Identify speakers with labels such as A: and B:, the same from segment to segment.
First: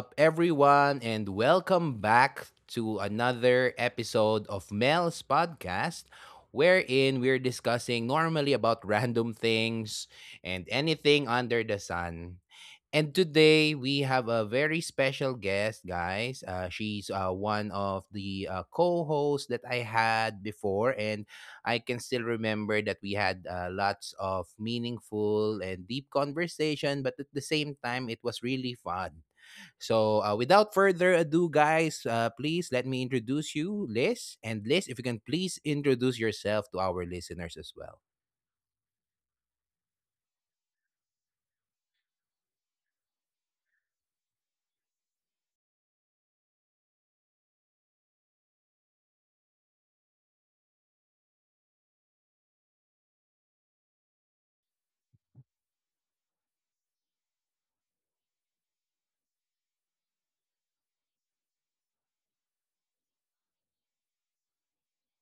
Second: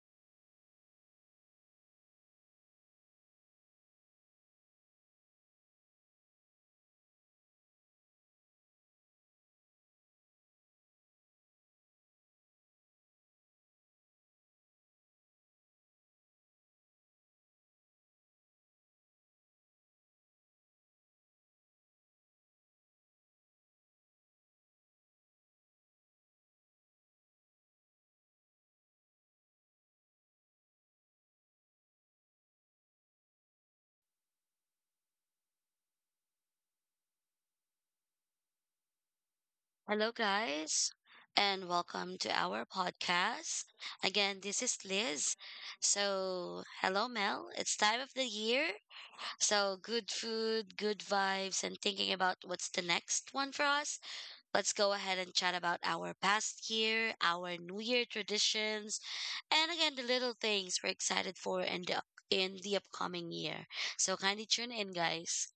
A: up, everyone? And welcome back to another episode of Mel's podcast, wherein we're discussing normally about random things and anything under the sun. And today we have a very special guest, guys. She's one of the co-hosts that I had before, and I can still remember that we had lots of meaningful and deep conversation. But at the same time, it was really fun. So, without further ado, guys, please let me introduce you, Liz. And Liz, if you can please introduce yourself to our listeners as well.
B: Hello, guys, and welcome to our podcast. Again, this is Liz. So, hello, Mel. It's time of the year. So, good food, good vibes, and thinking about what's the next one for us. Let's go ahead and chat about our past year, our New Year traditions, and again, the little things we're excited for in in the upcoming year. So, kindly tune in, guys.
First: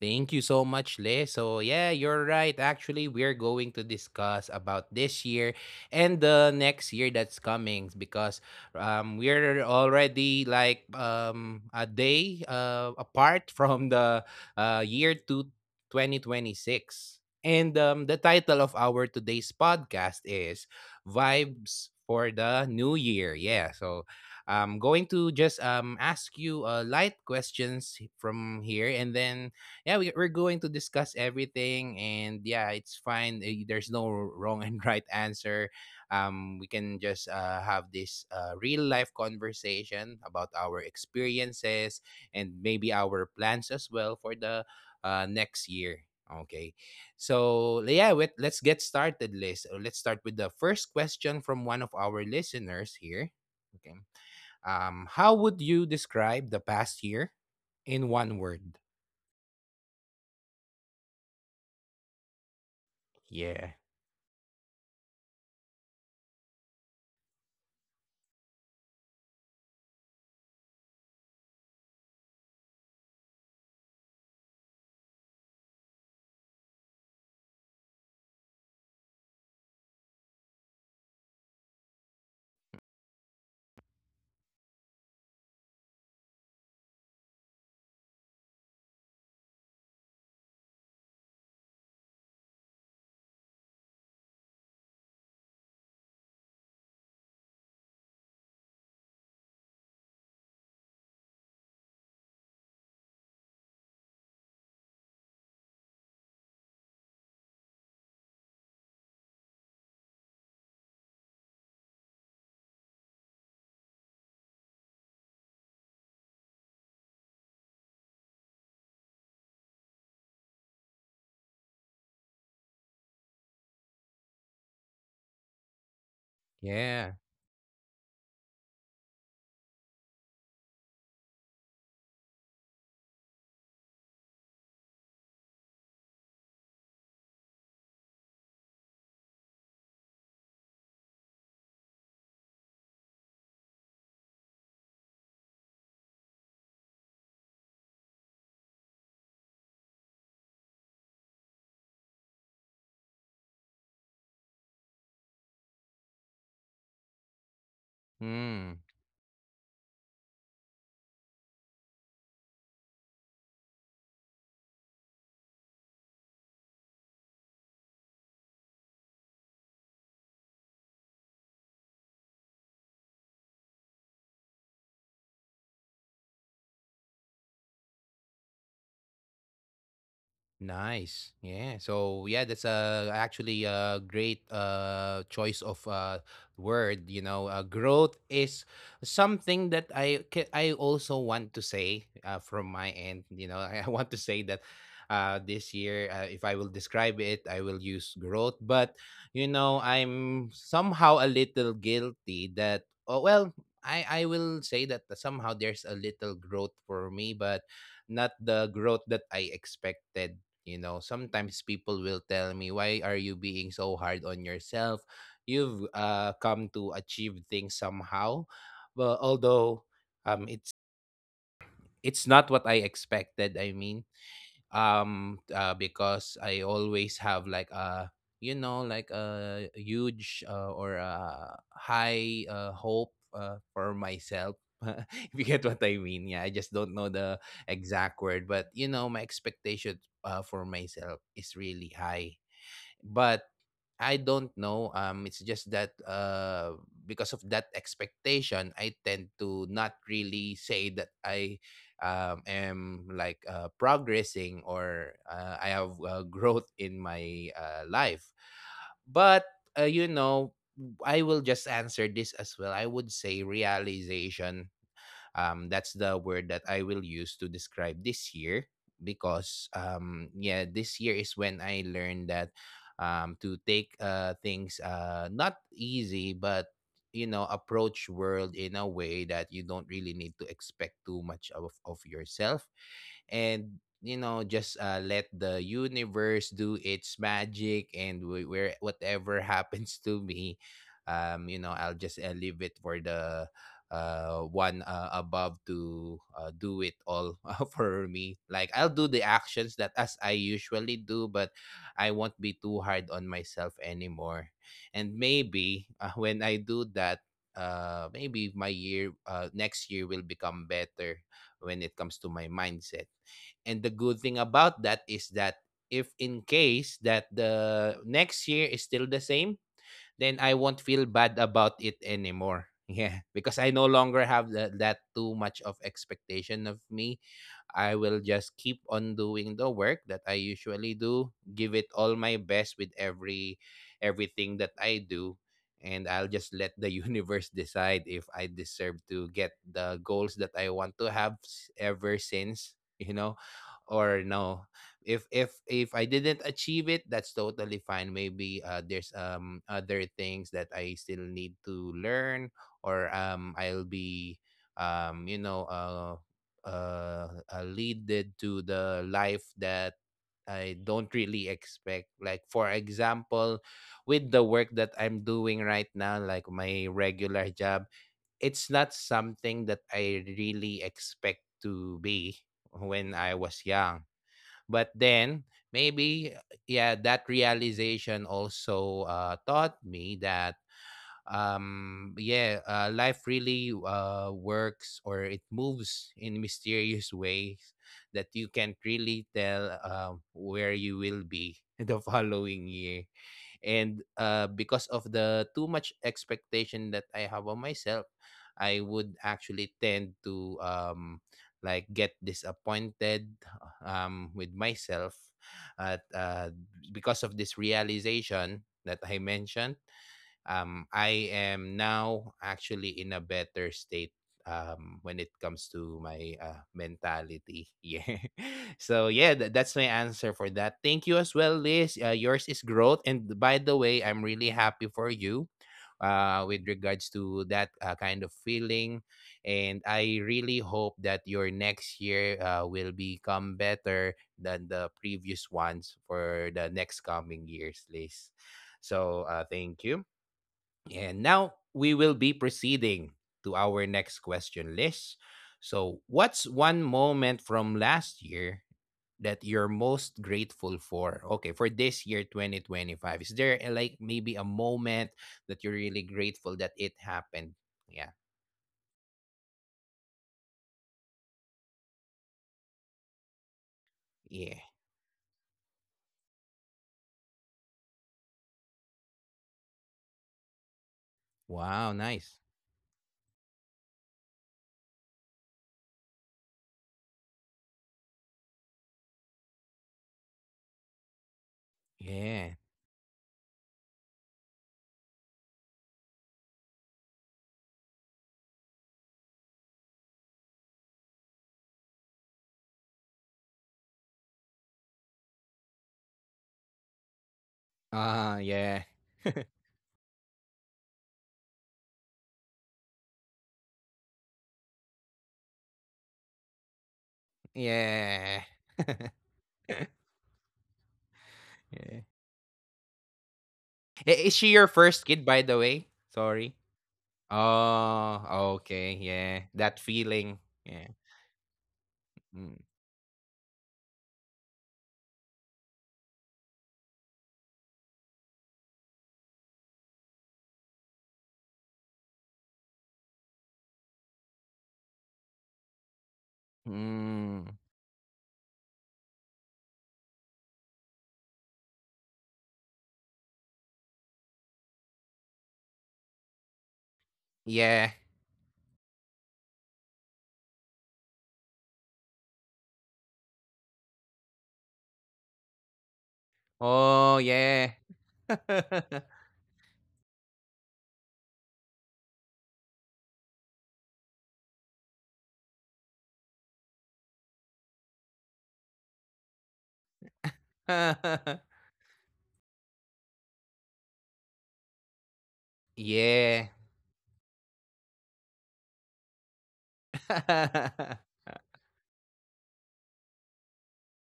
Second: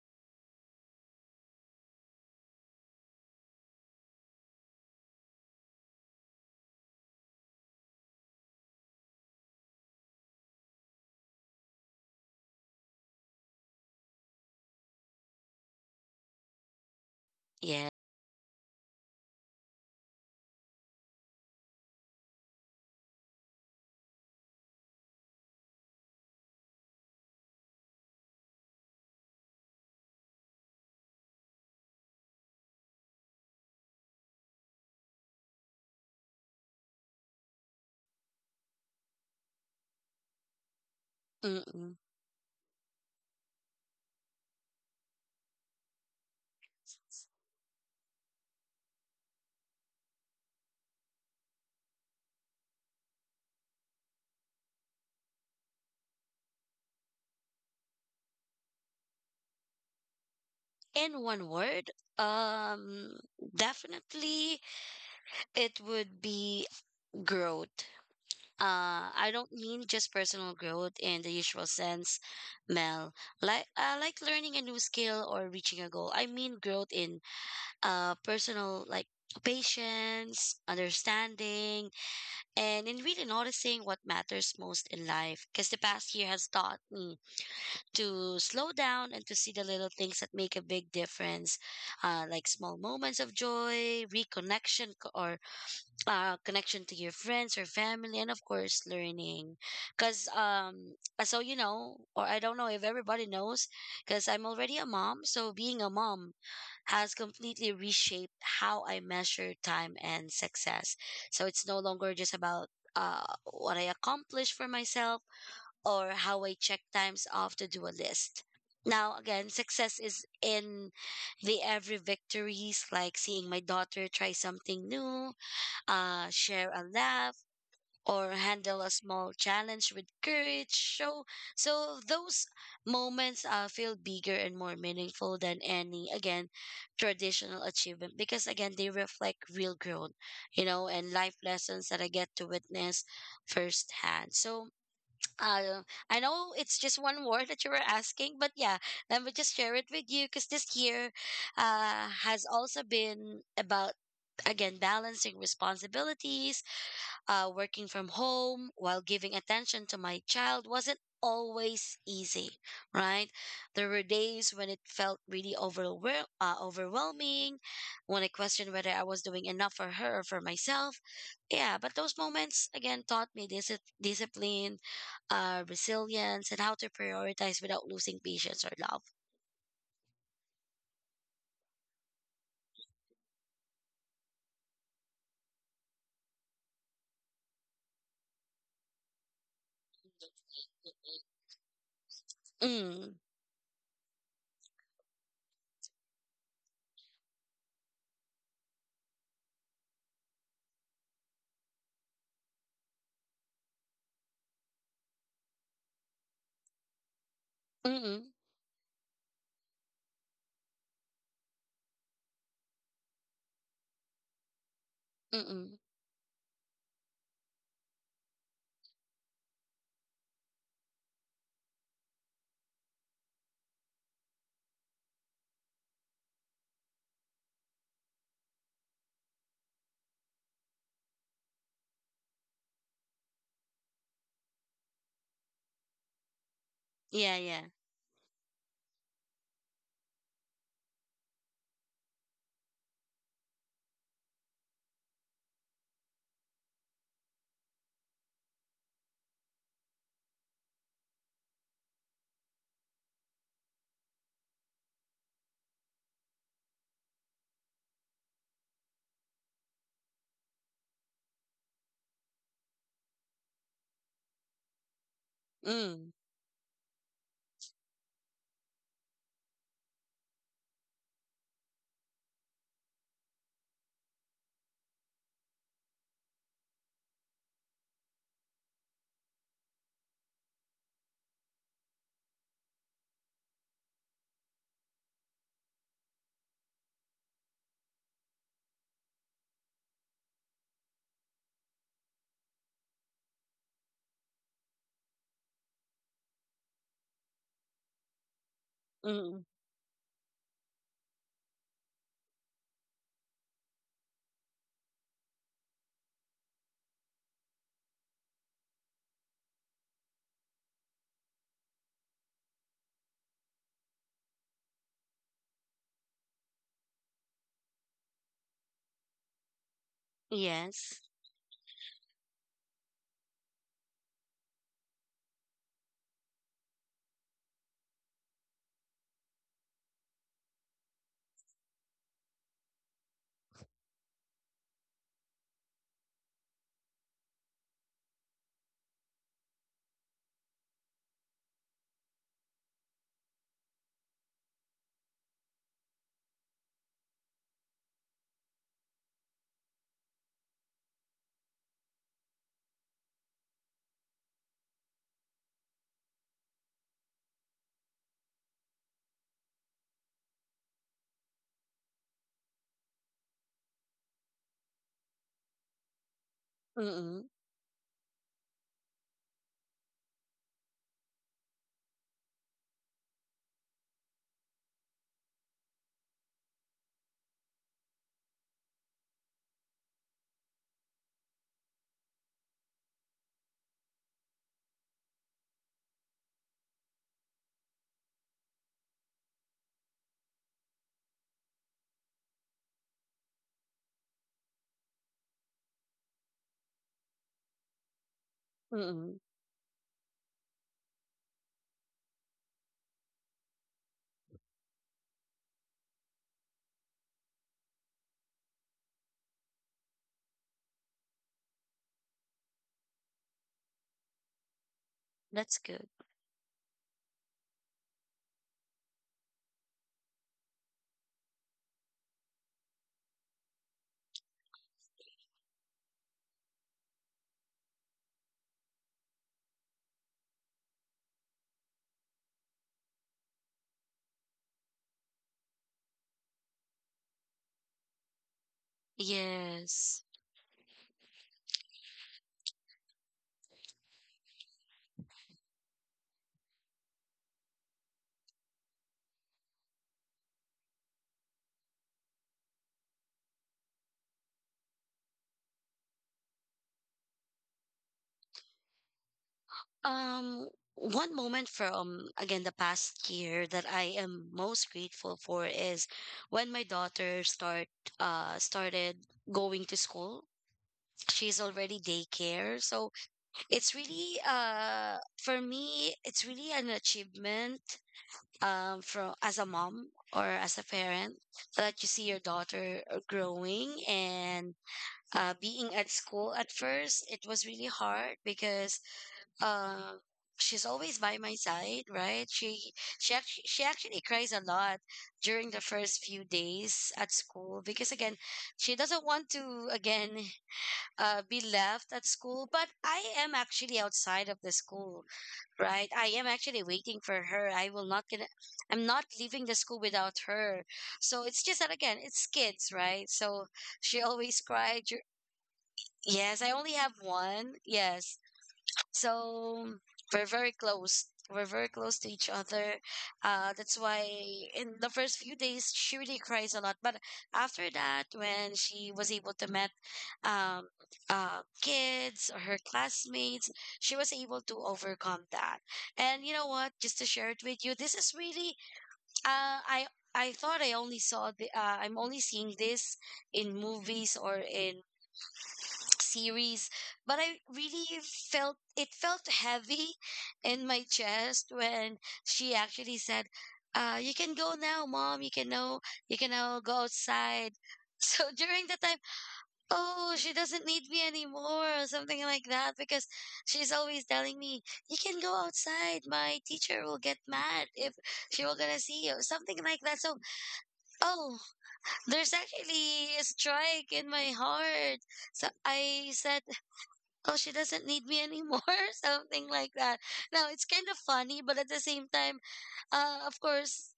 A: Thank you so much, Le. So yeah, you're right. Actually, we're going to discuss about this year and the next year that's coming because we're already like a day apart from the year to 2026. And
B: Yeah.
A: the title of our today's podcast is Vibes for the New Year. Yeah, so I'm going to just ask you light questions from here and then yeah, we're going to discuss everything, and yeah, it's fine. There's no wrong and right answer. We can just have this real life conversation about our
B: Mm-mm.
A: experiences and maybe our plans as well for the next year. Okay, so yeah, let's get started, Liz. Let's start with the first question from one of our listeners here. Okay, how would you describe the past year in one word?
B: In one word, um,
A: Yeah.
B: definitely it would be growth. I don't mean just personal growth in the usual sense, Mel. Like learning a new skill or reaching a goal. I mean growth in personal like patience, understanding, and in really noticing what matters most in life. Because the past year has taught me to slow down and to see the little things that make a big difference, like small moments of joy, reconnection, c- or connection to your friends or family, and of course, learning. Because, so you know, or I don't know if everybody knows, because I'm already a mom, so being a mom has completely reshaped how I measure time and success. So it's no longer just about uh, what I accomplish for myself or how I check times off to do a list. Now, again, success is in the every victories, like seeing my daughter try something new, share a
A: Yeah.
B: laugh, or handle a small challenge with courage. So those moments feel bigger and more meaningful than any, again, traditional achievement because, again, they reflect real growth, you know, and life lessons that I get to witness firsthand. So, uh, I know it's just one word that you were asking, but yeah, let me just share it with you because this year has also been about, again, balancing responsibilities, working from home
A: Hmm.
B: while giving attention to my child wasn't always easy, right? There were days when it felt really overwhelming, when I questioned whether I was doing enough for her or for myself. Yeah, but those moments again taught me discipline, resilience, and how to prioritize without losing patience or love.
A: Nice. Yeah. So yeah, that's actually a great choice of word. You know, growth is something that I also want to say from my
B: Mm,
A: end. You know, I want to say that this year, if I will describe it, I will use growth. But you know, I'm somehow a little guilty that oh well. I will say that somehow there's a little growth for me, but not
B: mm,
A: the growth that I expected. You know, sometimes people will tell me, "Why are you being so hard on yourself? You've
B: mm,
A: come to achieve things somehow." But although um, it's it's not what I expected. I mean, because I always have like a you know like a huge or a high hope for myself. If you get what I mean, yeah. I just don't know
B: yeah,
A: the
B: yeah.
A: exact word, but you know, my expectation for myself is really high, but I don't know. It's just that because of that expectation, I tend to not really say that I am like progressing or I have growth in my life. But you know, I will just answer this as well. I would say realization, that's
B: Mm,
A: the word that I will use to describe this year, because yeah, this year is when I learned that, to take things not easy, but you know, approach world in a way that you don't really need to expect too much of yourself, and you know, just let the universe do its magic, and wh- where whatever happens to me, you know, I'll just leave it for the one above to do it all for me. Like, I'll do the
B: mm,
A: actions that as I usually do, but I won't be too hard on myself anymore. And maybe when I do that, maybe my year, next year, will become better when it comes to my mindset. And the good thing about that is that if in case that the next year is still the same, then I won't feel
B: yes.
A: bad about it anymore. Yeah, because I no longer have that too much of expectation of me. I will just keep on doing the work that I usually do, give it all my best with everything that I do, and I'll just let the universe decide if I deserve to get the goals that I want to have ever since, you know, or no. If I didn't achieve it, that's totally fine. Maybe there's other things that I still need to learn, or I'll be, you know, leaded to the life that I don't really expect. Like for example, with the work that I'm doing right now, like my
B: Mm,
A: regular job, it's not something that I really expect to be when I was young. But then maybe yeah, that realization also taught me that, yeah, life really works, or it moves in mysterious ways, that you can't really tell where you will be the following year. And because of the too much expectation that I have on myself, I would
B: mm,
A: actually tend to like get disappointed with myself. At Because of this realization that I mentioned, I am now actually in a better state, when it
B: that's
A: comes
B: good.
A: to my mentality. Yeah. So yeah, that's my answer for that. Thank you as well, Liz. Yours is growth, and by the way, I'm really happy for you. With regards to that kind of feeling, and I really hope that your next year will become better than the previous ones for the next coming years, Liz. So thank you,
B: Yes.
A: and now we will be proceeding to our next question list. So, what's one moment from last year that you're most grateful for? Okay, for this year 2025. Is there like maybe a moment that you're really grateful that it happened? Yeah.
B: Um, one moment from again the past year that I am
A: Yeah.
B: most grateful for is when my daughter started going to school. She's already
A: Wow, nice.
B: daycare, so it's really for me it's really an achievement from as a mom or as a parent that you see your
A: Yeah.
B: daughter growing and being at school. At first it was really hard because uh, she's always by my side, right? She actually cries a lot during the first few days at school because again,
A: Ah, yeah.
B: she doesn't want to again be left at school. But I am actually outside of the school, right? I am actually waiting for her. I will not gonna.
A: Yeah.
B: I'm not leaving the school without her. So it's just that
A: Yeah.
B: again, it's kids, right? So she
A: Is she
B: always
A: your
B: cried.
A: first
B: Dur-
A: kid, by the way?
B: Yes,
A: Sorry.
B: I only have one. Yes,
A: Oh, okay, yeah. That
B: so we're
A: feeling.
B: very
A: Yeah.
B: close. We're very close to each
A: Mm.
B: other. That's why in the first few days she really cries a lot. But after that, when she was able to met um, kids or her classmates, she was able to overcome that. And you know what? Just to share
A: Mm.
B: it with you, this is really uh, I I thought I only saw the I'm only seeing this in movies or in series, but I
A: Yeah.
B: really felt it felt heavy in my chest when she actually said, "You can go now, mom. You can now go
A: Oh,
B: outside."
A: yeah.
B: So during the time, oh, she doesn't need me anymore or something like that, because she's always telling me, "You can go outside. My teacher will get mad if she will gonna see you," something like that. So, oh, there's actually a strike in my heart. So I
A: Yeah.
B: said, oh, she doesn't need me anymore something like that. Now it's kind of funny, but at the same time, of course,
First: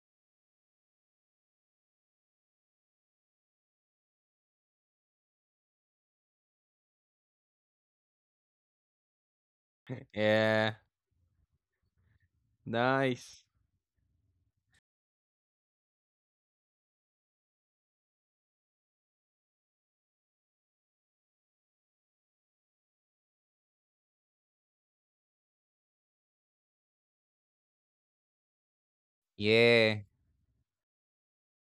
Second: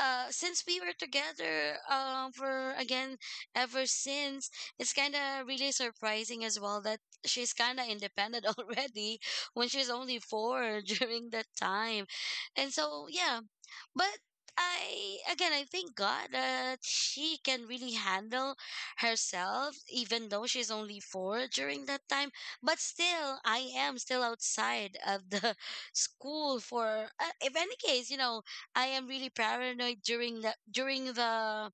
B: since we were together for again ever since, it's kind of really surprising as well that she's kind of independent already when she's only
A: Yeah.
B: four during that time. And so yeah,
A: Nice.
B: but I again, I thank God that she can really handle herself, even though she's only four during that time. But still, I am still outside of the school for. If any case, you know, I am really paranoid
A: Yeah.
B: during the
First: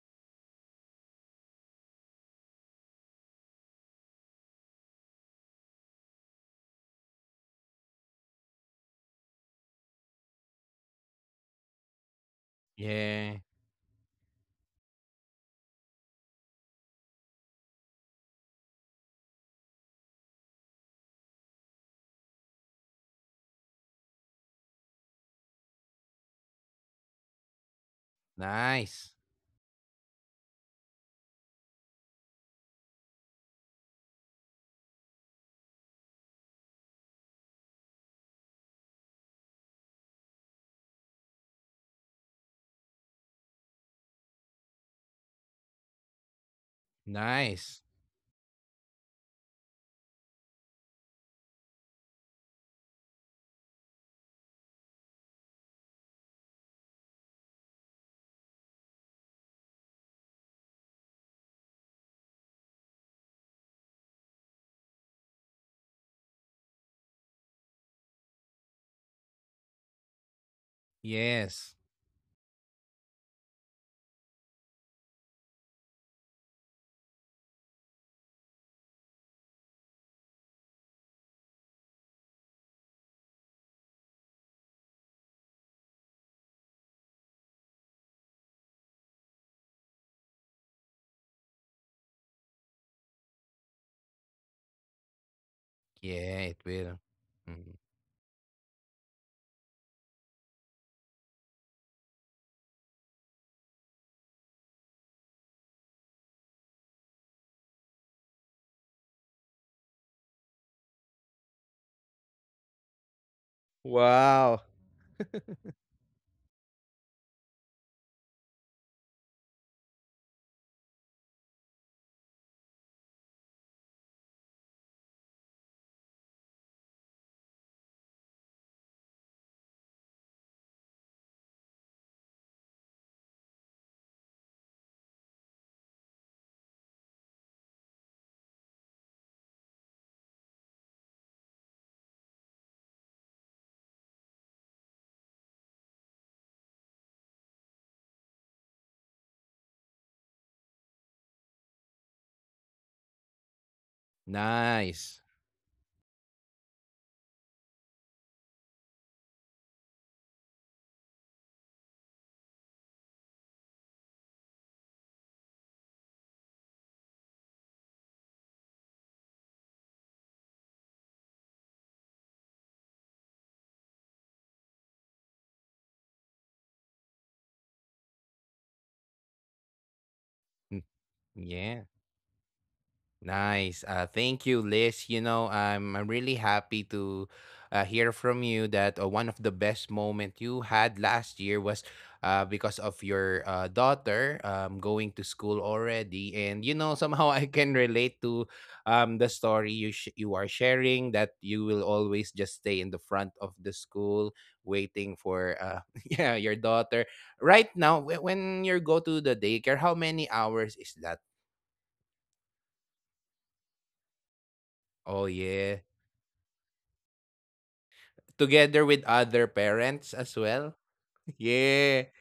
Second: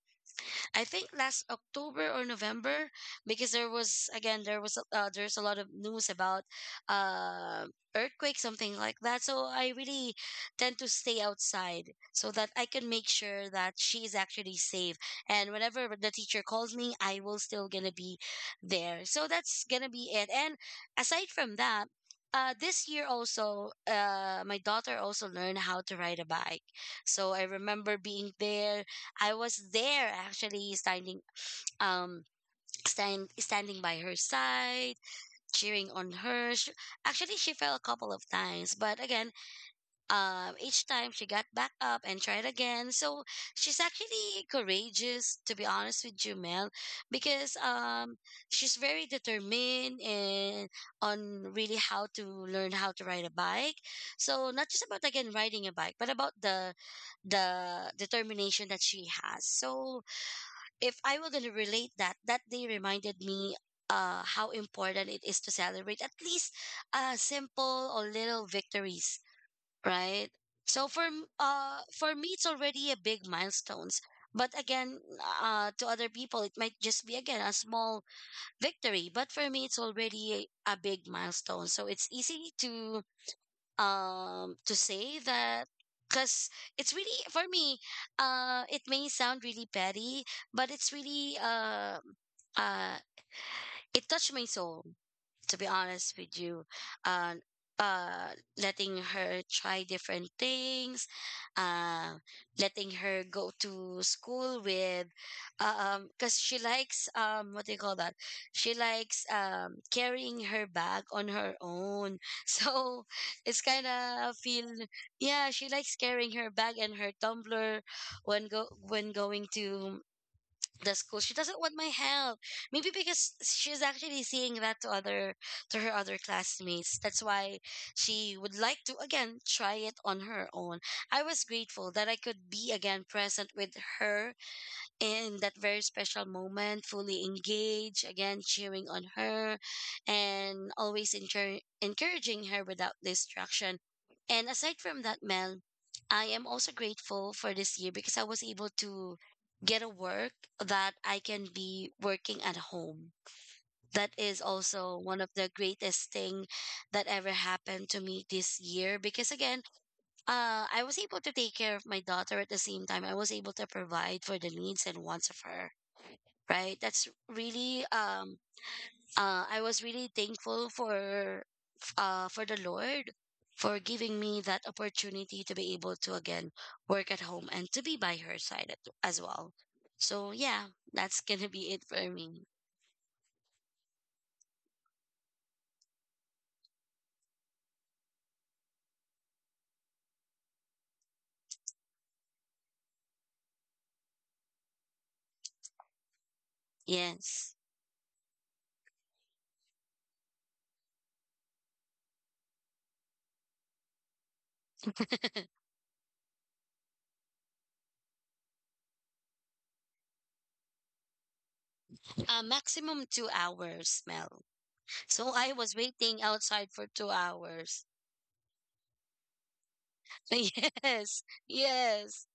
B: I think last October or November, because there was again there was a- there's a lot of news about uh, earthquake something like that. So I really tend to stay outside so that I can make
A: Yeah.
B: sure that she is actually safe. And whenever the teacher calls me, I will still gonna be there. So that's gonna be it. And aside from that. This year also, my daughter also learned how to ride a bike. So I remember being there.
A: Nice.
B: I was there actually standing, um standing by her side, cheering on her. She, actually she fell a couple of times, but again, each time she got back up and tried again. So she's actually courageous, to be honest with you, Mel, because
A: Nice.
B: she's very determined and on really how to learn how to ride a bike. So not just about again riding a bike, but about the determination that she has. So if I were going to relate that, that day reminded me how important it is to celebrate at least simple or little victories, right? So
A: Yes.
B: for me, it's already a big milestones. But again, to other people, it might just be again a small victory. But for me, it's already a big milestone. So it's easy to say that because it's really for me it may sound really petty, but it's really uh it touched my soul, to be honest with
A: Yeah,
B: you,
A: it will.
B: uh,
A: Mm.
B: uh, letting her try different things, uh, letting her go to school with, cause she likes what do you call that? She likes carrying her bag on her own. So it's kind of feel,
A: Wow.
B: yeah, she likes carrying her bag and her tumbler when go when going to the school. She doesn't want my help, maybe because she's actually seeing that to other to her other classmates. That's why she would like to again try it on her own. I was grateful that I could be again present with her in that very special moment, fully engaged, again cheering on her and always encouraging her without distraction. And aside from that, Mel, I am also grateful for this year because I was able to get a work that I can be working at home. That is also one
A: Nice.
B: of the greatest thing that ever happened to me this year because again, I was able to take care of my daughter at the same time. I was able to provide for the needs and wants of her, right? That's really I was really thankful for the Lord for giving me that opportunity to be able to again work at home and to be by her side as well. So yeah,
A: Mm.
B: that's gonna be it
A: Yeah.
B: for me.
A: Nice. Thank you, Liz. You know, I'm really happy to hear from you that one of the best moment you had last year was because of your daughter going to school already. And, you know, somehow I
B: Yes.
A: can relate to the story you are sharing, that you will always just stay in the front of the school waiting for yeah, your daughter. Right now, when you go to the daycare, how many hours is that?
B: Uh, maximum 2 hours, Mel. So
A: Oh,
B: I was
A: yeah.
B: waiting outside for 2 hours.
A: Together with other parents as well.
B: Yes,
A: Yeah.
B: yes,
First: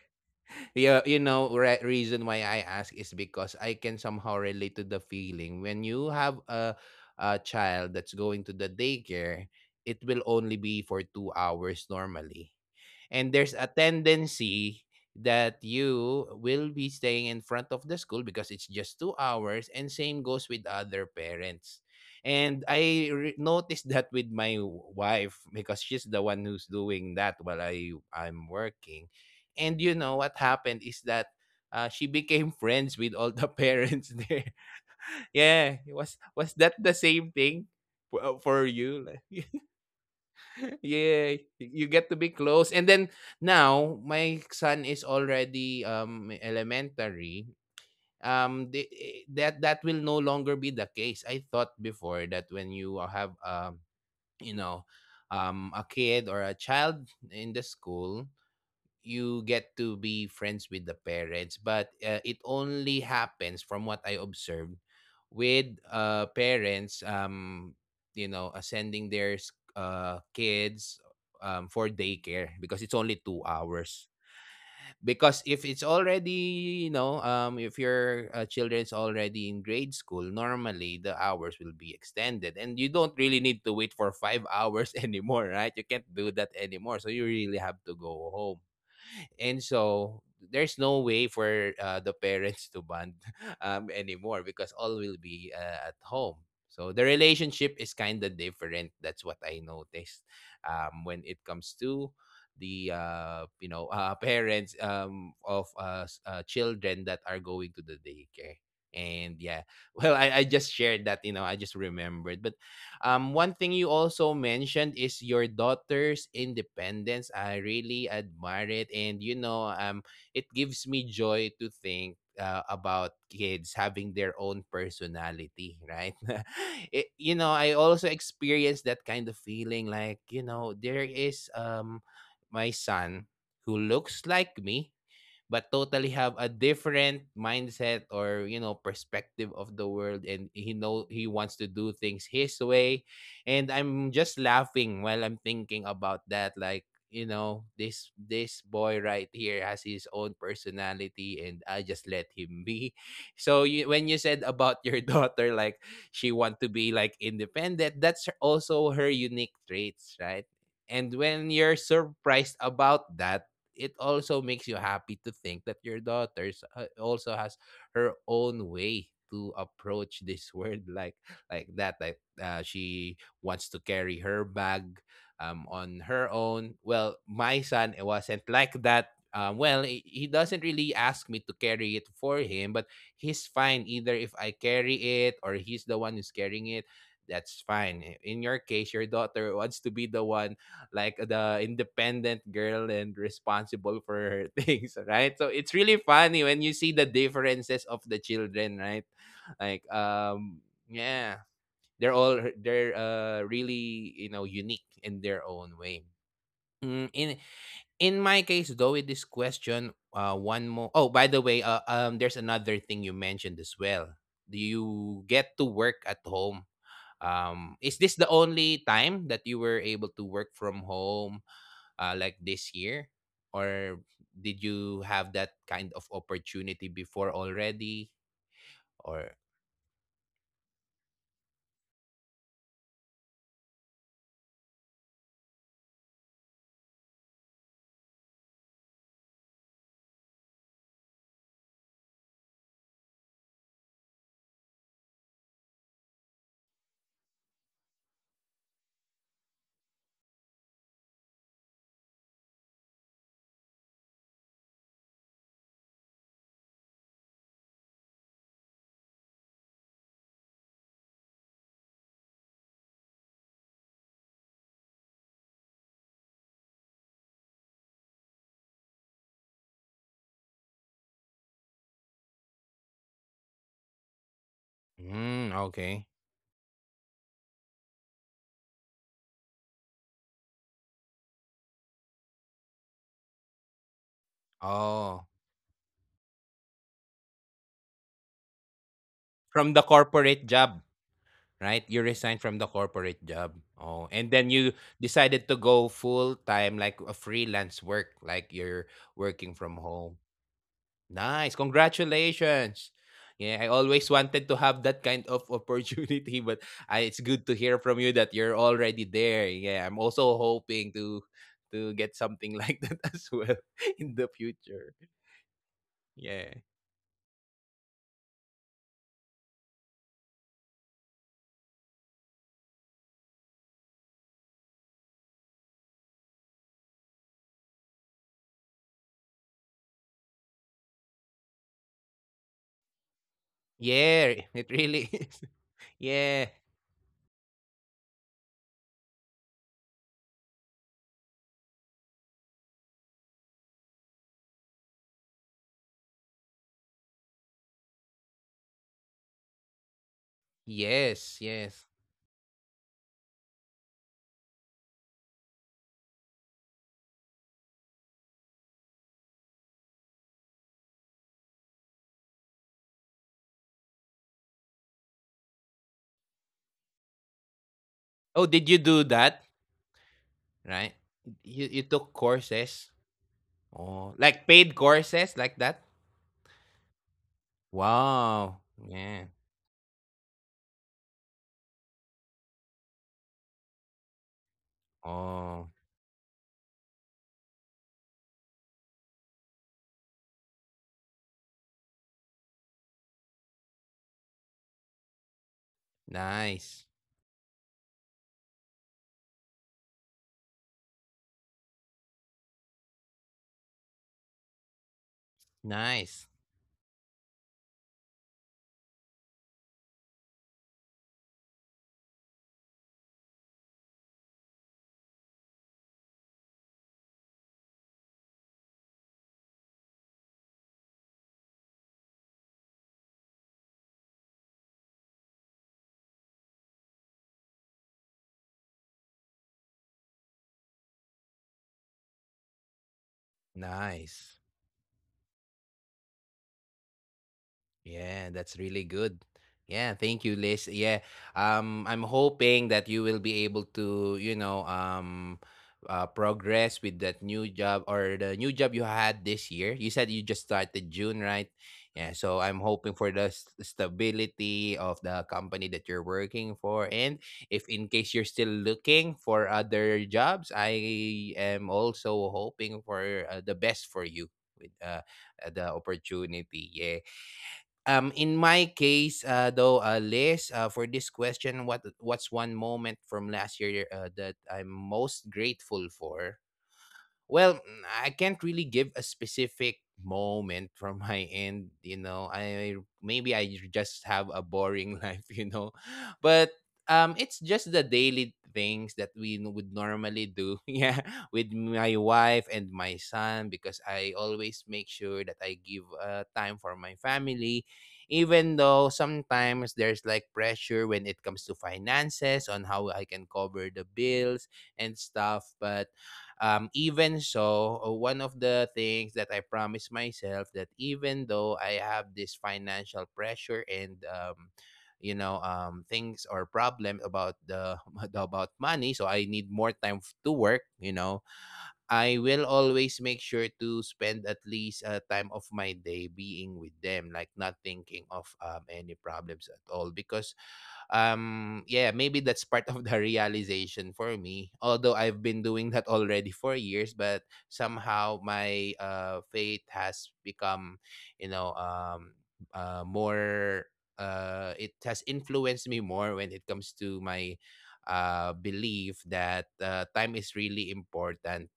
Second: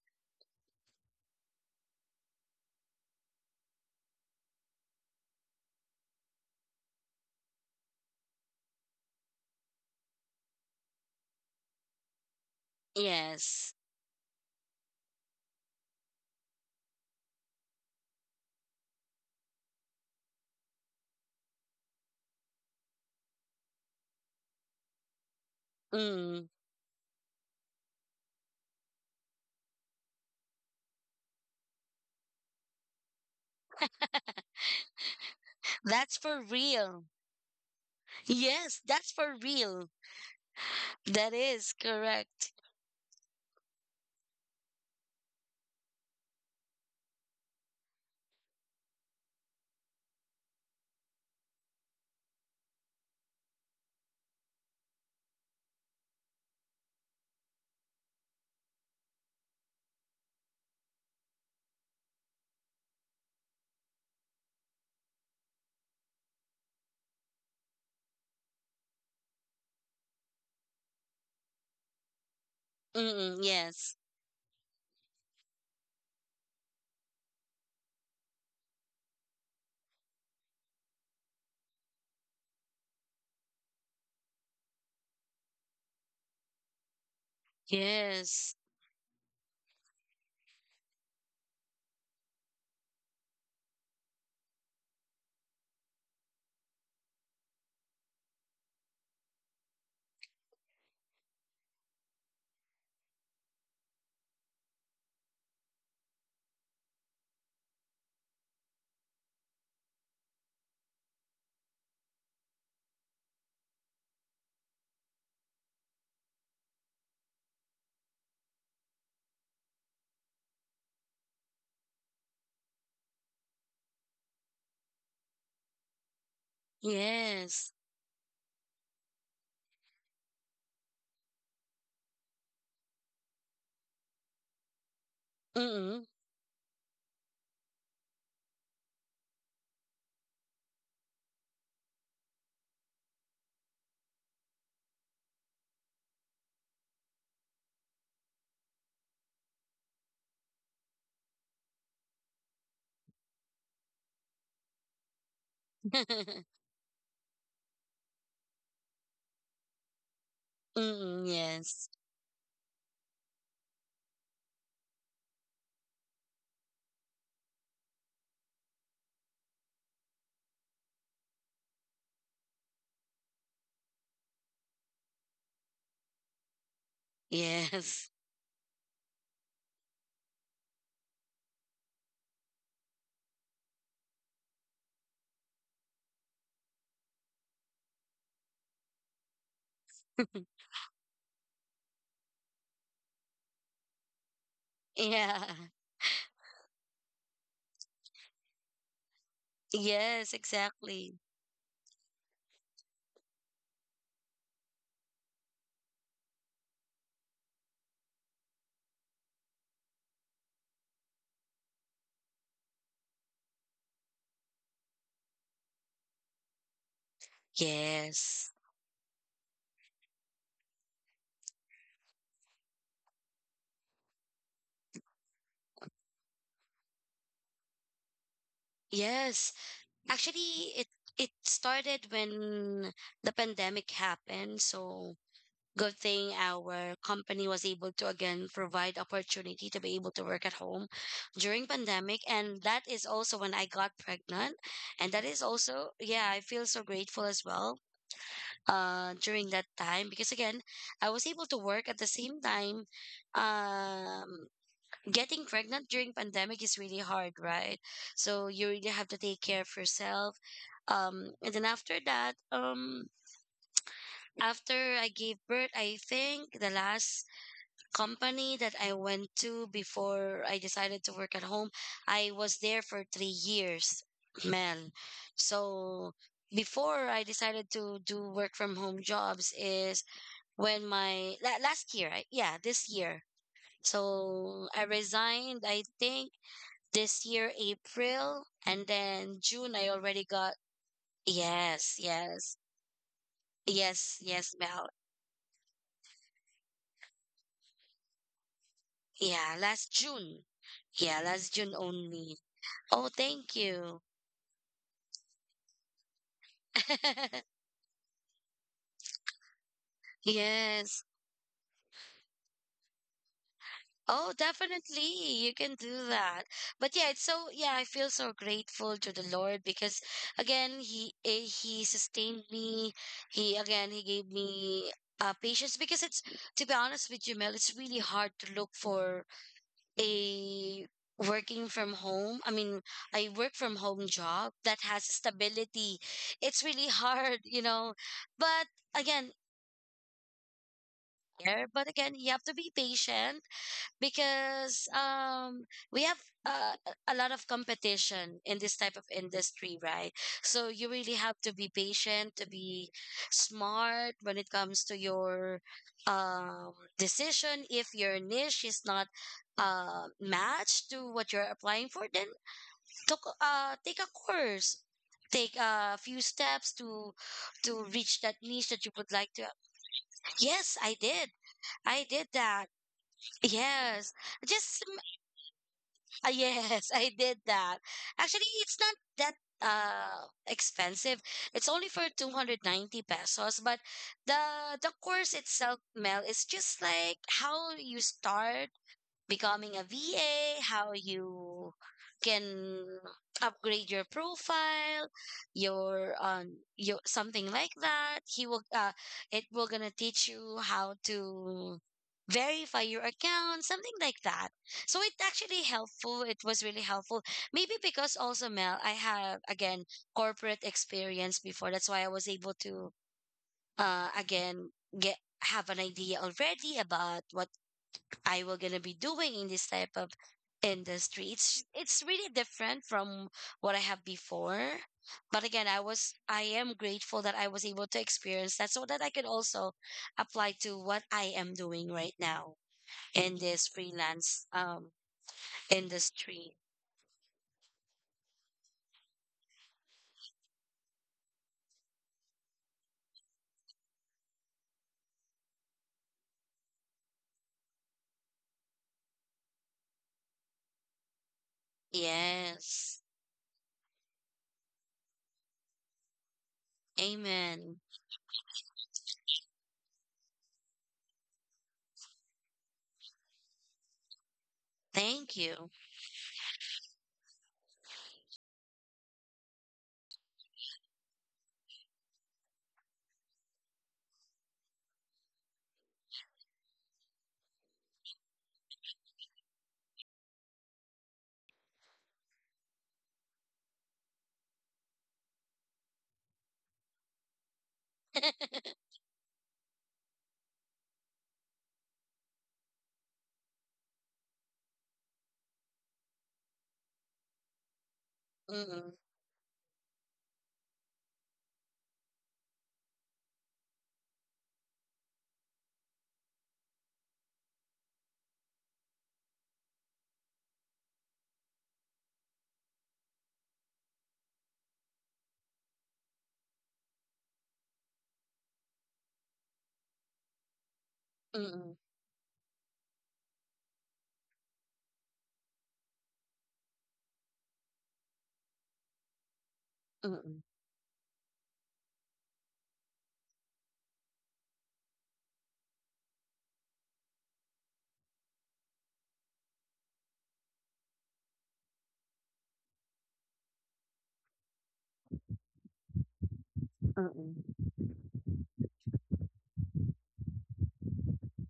A: Yeah, you know, reason why I ask is because I can somehow relate to the feeling when you have a child that's going to the daycare. It will only be for 2 hours normally. And there's a
B: yes.
A: tendency that you will be staying in front of the school because it's just 2 hours, and same goes with other parents. And I noticed that with my wife, because she's the one
B: Mm,
A: who's doing that while I'm working. And you know what happened is that she became friends with all the parents there. Yeah, was
B: that's for
A: was that the
B: real.
A: same thing for
B: Yes,
A: you?
B: that's for real.
A: Yeah,
B: That is
A: you get to be
B: correct.
A: close. And then now my son is already elementary. The, eh, that that will no longer be the case. I thought before that when you have you know a kid or a child in the school, you get to be friends with the parents, but it only happens, from what I observed, with parents, you know, sending their kids for daycare, because it's only 2
B: Mm-mm,
A: hours.
B: yes.
A: Because if it's already, you know, if your children's already in grade school, normally the hours will be extended, and you don't really need to wait for 5 hours anymore, right? You can't do that anymore, so you really have to go home.
B: Yes.
A: And so there's no way for the parents to bond anymore, because all will be at home. So the relationship is kind of different. That's what I noticed when it comes to the you know, parents of children that are going to the daycare. And yeah, well, I just shared that, you know, I just remembered. But one thing you also mentioned is your daughter's independence. I really admire it, and you know, it gives me joy to think about kids having their own personality, right? I
B: Yes.
A: also experienced that kind of feeling there is my son who looks like me but totally
B: Mm-mm.
A: have a different mindset or perspective of the world, and he know he wants to do things his way. And I'm just laughing while I'm thinking about that, like this boy right here has his own personality and I just let him be. So you, when you said about your daughter, like she want to be like independent, that's also her unique traits, right?
B: Mm-mm,
A: And when
B: yes.
A: you're surprised about that, it also makes you happy to think that your daughter's also has her own way to approach this word like that, like she wants to carry her bag on her own. Well, my son, it
B: Yes.
A: wasn't like that. Well, he doesn't really ask me to carry it for him, but he's fine either if I carry it or he's the one who's carrying it. That's fine. In your case, your daughter wants to be the one, like the independent girl and responsible for her things,
B: Yeah.
A: right? So it's really funny when you see the differences of the children, right? Like
B: Yes, exactly.
A: yeah, they're really, you know, unique in their own way. Mm, in my case though, with this question, one more. Oh, by the way, there's another thing you mentioned as well. Do you get to work at home? Is this the
B: Yes.
A: only time that you were able to work from home? Like this year? Or did you have that kind of opportunity before already? Or,
B: Yes. Actually, it started when the pandemic happened. So good thing our company was able to again provide opportunity to be able to work at home during pandemic, and that is also when I got pregnant. And that is also, yeah, I feel so grateful as well during that time because again, I was able to work at the same time. um getting pregnant during pandemic is really hard, right? So you really have to take care of yourself. And then after that, after I gave birth, I think the last company that I went to before I decided to work at home, I was there for 3 years, Mel.
A: mm, okay.
B: So before I decided to do work from home jobs is when last year, I, yeah, this year. So I
A: Oh,
B: resigned, I think this year April, and then
A: from the
B: June I already
A: corporate
B: got
A: job, right?
B: yes,
A: You resigned
B: yes.
A: from the corporate job. Oh,
B: Yes,
A: and
B: yes,
A: then you
B: Mel.
A: decided to go full time, like a freelance work, like you're
B: Yeah,
A: working from
B: last
A: home.
B: June. Yeah, last
A: Nice,
B: June only.
A: congratulations.
B: Oh, thank
A: Yeah, I
B: you.
A: always wanted to have that kind of opportunity, but I, it's good to hear from you that you're already there. Yeah, I'm also hoping
B: Yes.
A: to get something like that as well in the
B: Oh,
A: future.
B: definitely. You can do that.
A: Yeah.
B: But yeah, it's so yeah, I feel so grateful to the Lord because again, he sustained me. He he gave me patience because it's to be honest with you, Mel, it's really hard to look for a working from home. I mean, I work from home
A: Yeah,
B: job
A: it
B: that has
A: really is.
B: stability.
A: Yeah.
B: It's really hard, you know. But again, yeah, but again, you have to be patient because we have uh, a lot of competition in this type of industry, right? So you really
A: Yes,
B: have to be
A: yes.
B: patient to be smart when it comes to your um decision. If your niche is not matched to what you're applying for, then took take a course, take a few steps to reach that
A: Oh, did
B: niche
A: you
B: that you
A: do
B: would like
A: that?
B: to. Yes,
A: Right?
B: I did.
A: You
B: I
A: took
B: did that.
A: courses?
B: Yes,
A: Oh, like paid
B: just
A: courses like that?
B: ah, yes, I did that. Actually,
A: Wow.
B: it's not
A: Yeah.
B: that expensive. It's only for 290 pesos, but the the course
A: Oh,
B: itself, Mel, is just like how you start becoming a VA, how you can upgrade your profile, your
A: nice.
B: something like that. He will it will gonna teach you how to verify your account, something like that. So it actually helpful.
A: Nice,
B: It was really helpful. Maybe because also, Mel, I have again corporate experience before. That's why I was able to again get have an idea already about what I will gonna be doing in this type of industry. It's really different from what I have before. But again, I am grateful that I was able to experience that so that I could also apply to what I am doing right now in this
A: nice.
B: freelance industry.
A: Yeah, that's really good. Yeah, thank you, Liz. Yeah, I'm hoping that you will be able to, you know, progress with that new job or the new job you had this year. You said you just started June, right? Yeah, so I'm hoping for
B: Yes.
A: the stability of the company that you're working for. And if in
B: Amen.
A: case you're still looking for other jobs, I am also hoping for the best for you with
B: Thank
A: the
B: you.
A: opportunity. Yeah. In my case, Liz, for this question, what what's one moment from last year that I'm most grateful for? Well, mm, I can't really give a specific moment from my end, you know. I maybe I just have a boring life, you know. But it's just the daily things that we would normally do. Yeah, with my wife and my son, because I always make sure that I give time for my family, even though
B: Mm-mm,
A: sometimes there's like pressure when it comes to finances on how I can cover the bills and stuff. But even so, one of the things that I promised myself that even though I have this financial pressure and you know, things or problem about the about money, so I need more time to work. You know,
B: mm-mm,
A: I will always make sure to spend at least a time of my day being with them, like not thinking of any problems at all, because
B: mm-mm,
A: yeah, maybe that's part of the realization for me, although I've been doing that already for years. But somehow my faith has become, you know, more, it has influenced me more when it comes to my
B: mm-mm,
A: belief that time is really important,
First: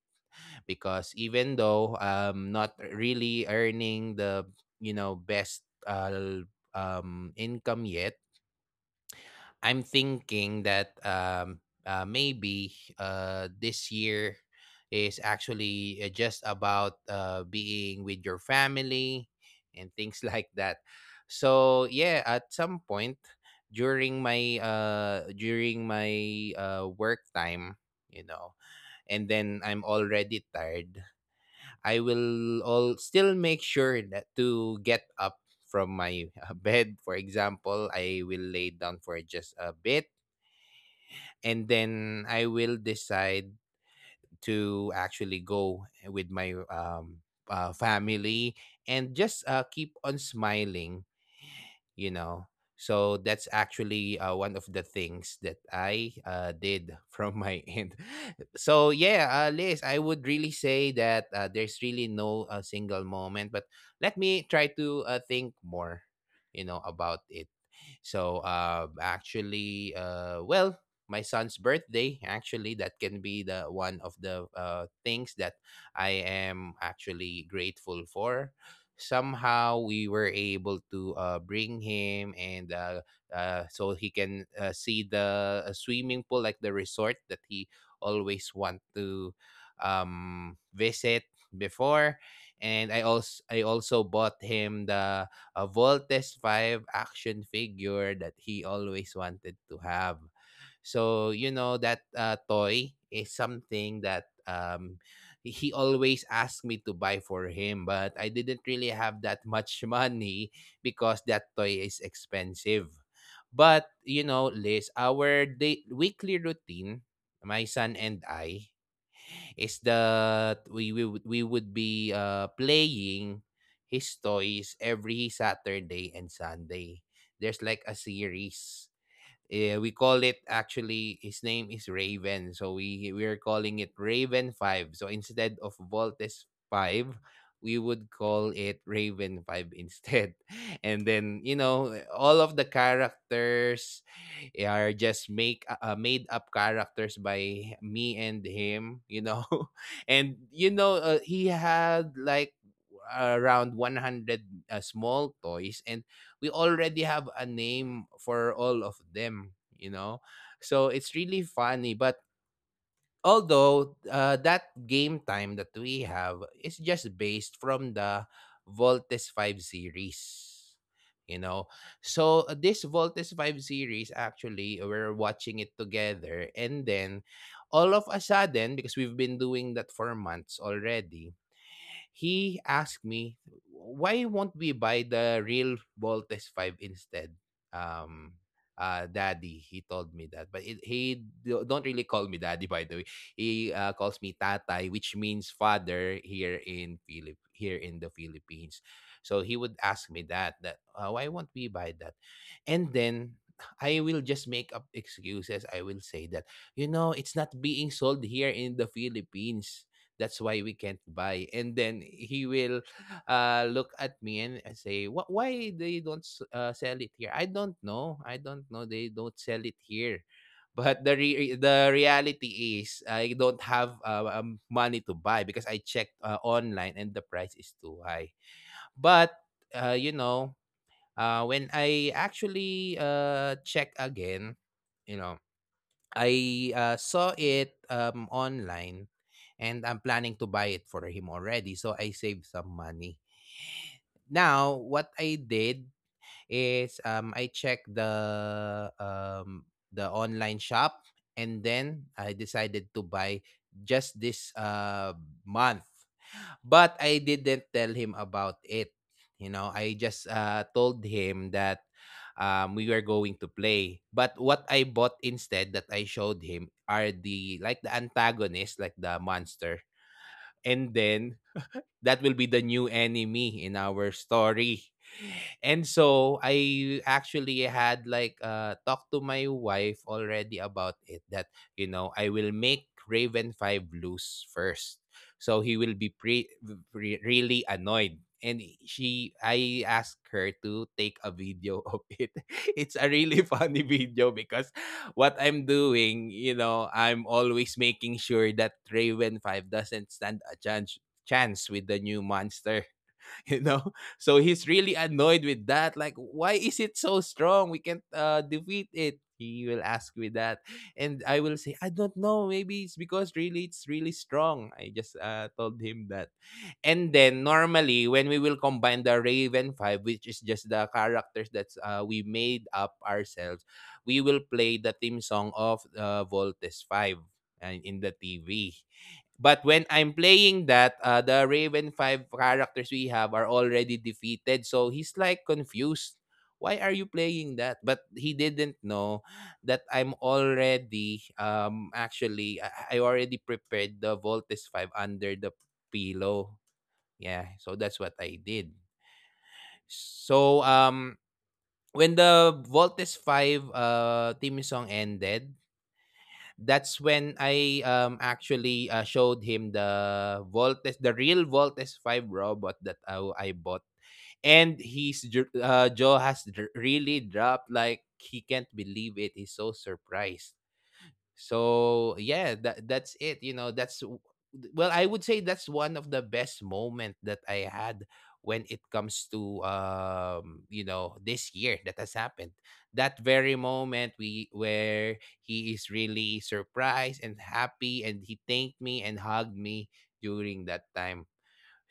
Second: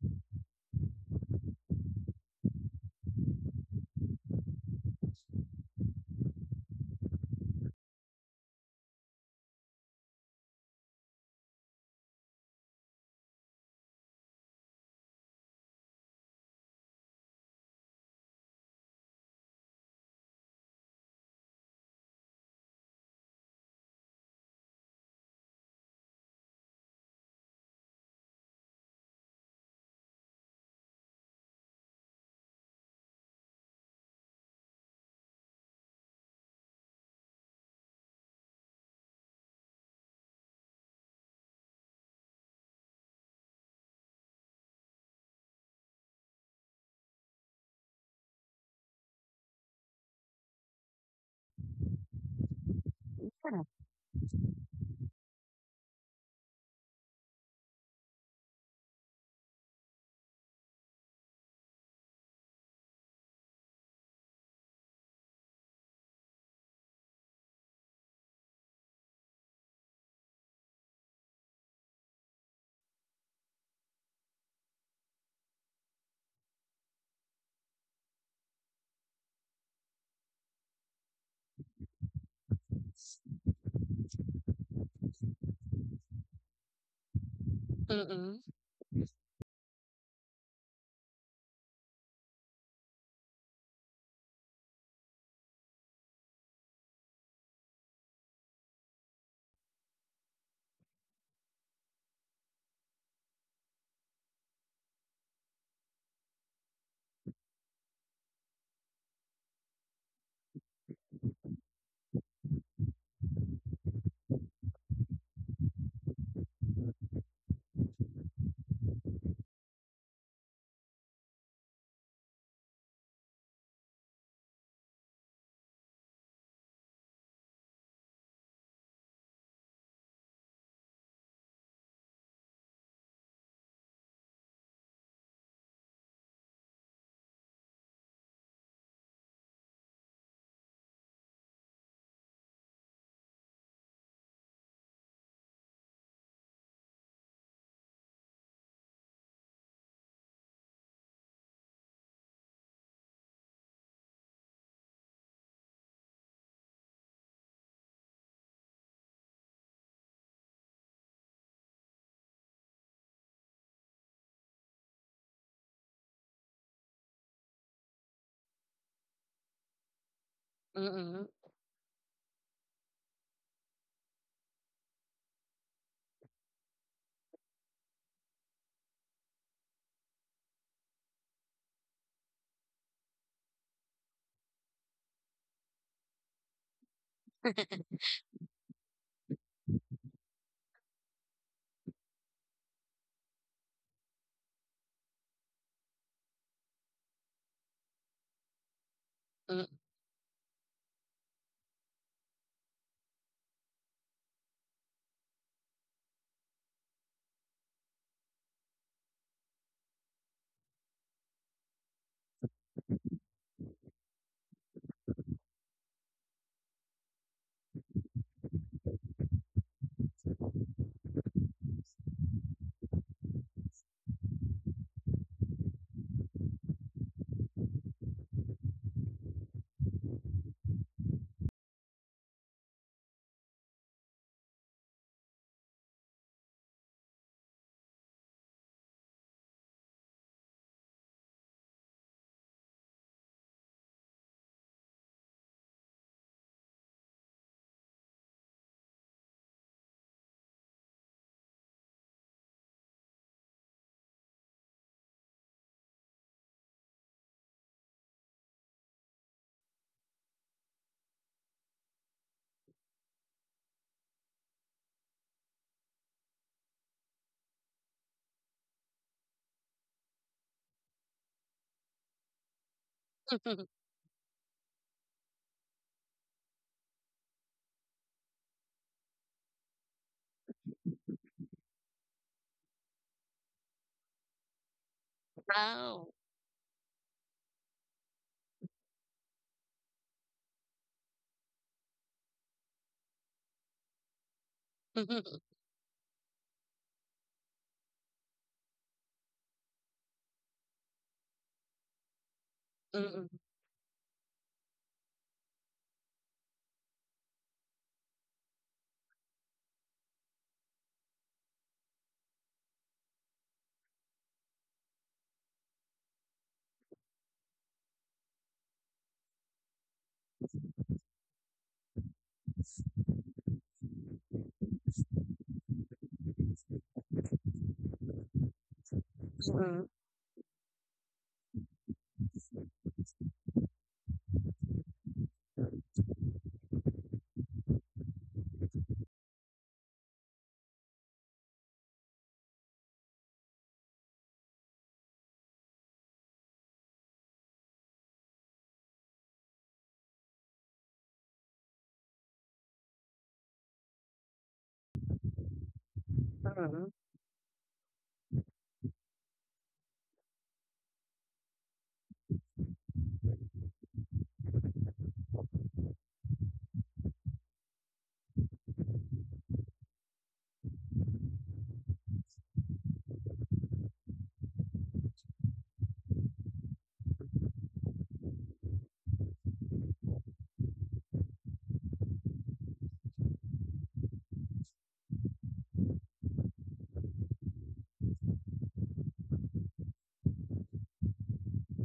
A: because even though not really earning the, you know, best income yet, I'm thinking that maybe this year is actually just about being with your family and things like that. So yeah, at some point during my work time, you know, and then I'm already tired. I will all still make sure that to get up from my bed. For example, I will lay down for just a bit, and then I will decide to actually go with my family and just keep on smiling, you know. So that's actually one of the things that I did from my end. So yeah, Liz, I would really say that there's really no single moment, but let me try to think more, you know, about it. So actually, well, my son's birthday, actually, that can be the one of the things that I am actually grateful for. Somehow we were able to bring him and so he can see the swimming pool, like the resort that he
B: mm-mm,
A: always want to visit before. And I also bought him the a Voltes Five action figure that he always wanted to have. So, you know, that toy is something that he always asked me to buy for him, but I didn't really have that much money, because that toy is expensive. But, you know, Liz, our weekly routine, my son and I, is that we would be playing his toys every Saturday and Sunday. There's like a series. Yeah, we call it, actually his name is Raven. So we are calling it Raven 5. So instead of Voltes 5, we would call it Raven 5 instead. And then, you know, eh, all of the characters eh, are just make made up characters by me and him, you know. And you know, he had like around 100 small toys, and we already have a name for all of them, you know? So it's really funny. But although that game time that we have is just based from the Voltes 5 series, you know? So this Voltes 5 series, actually, we're watching it together. And then all of a sudden, because we've been doing that for months already, he asked me, why won't we buy the real Voltes 5 instead? Um, Daddy, he told me that. But it, he don't really call me daddy, by the way. He calls me tatay, which means father here in Philip here in the Philippines. So
B: mm-mm,
A: he would ask me that, that why won't we buy that? And then I will just make up excuses. I will say that, you know, it's not being sold here in the Philippines. That's why we can't buy. And then he will look at me and say, "What? Why they don't sell it here? I don't know. I don't know. They don't sell it here." But the the reality is, I don't have money to buy, because I checked online and the price is too high. But you know, when I actually check again, you know, I saw it online, and I'm planning to buy it for him already. So I saved some money. Now, what I did is I checked the online shop, and then I decided to buy just this month. But I didn't tell him about it. You know, I just told him that we were going to play. But what I bought instead that I showed him are the like the antagonist, like the monster. And then that will be the new enemy
B: mm-mm.
A: in our story. And so I actually had like talked to my wife already about it, that you know I will make Raven 5 lose first. So he will
B: Wow.
A: be really annoyed. And she, I asked her to take a video of it. It's a really funny video, because what
B: Mm-mm,
A: I'm doing, you know, I'm always making sure that Raven 5 doesn't stand a chance with the new monster,
B: mm-mm,
A: you know? So he's really annoyed with that. Like, why is it so strong? We can't defeat it. He will ask me that. And I will say, I don't know. Maybe it's because really it's really strong. I just told him that. And then normally when we will combine the Raven 5, which is just the characters that we made up ourselves, we will play the theme song of Voltes 5 and in the TV. But
B: mm-mm,
A: when I'm playing that, the Raven five characters we have are already defeated. So he's like confused. Why are you playing that? But he didn't know that I'm already actually I already prepared the Voltes five under the pillow. Yeah, so that's what I did. So when the Voltes five theme song ended,
B: mm-mm.
A: that's when I actually showed him the Voltes, the real Voltes five robot that I bought. And his jaw has really dropped. Like, he can't believe it. He's so surprised. So yeah, that's it. Well, I would say that's one of the best moment that I had when it comes to this year that has happened. That very moment we where he is really surprised and happy, and he thanked me and hugged me during that time.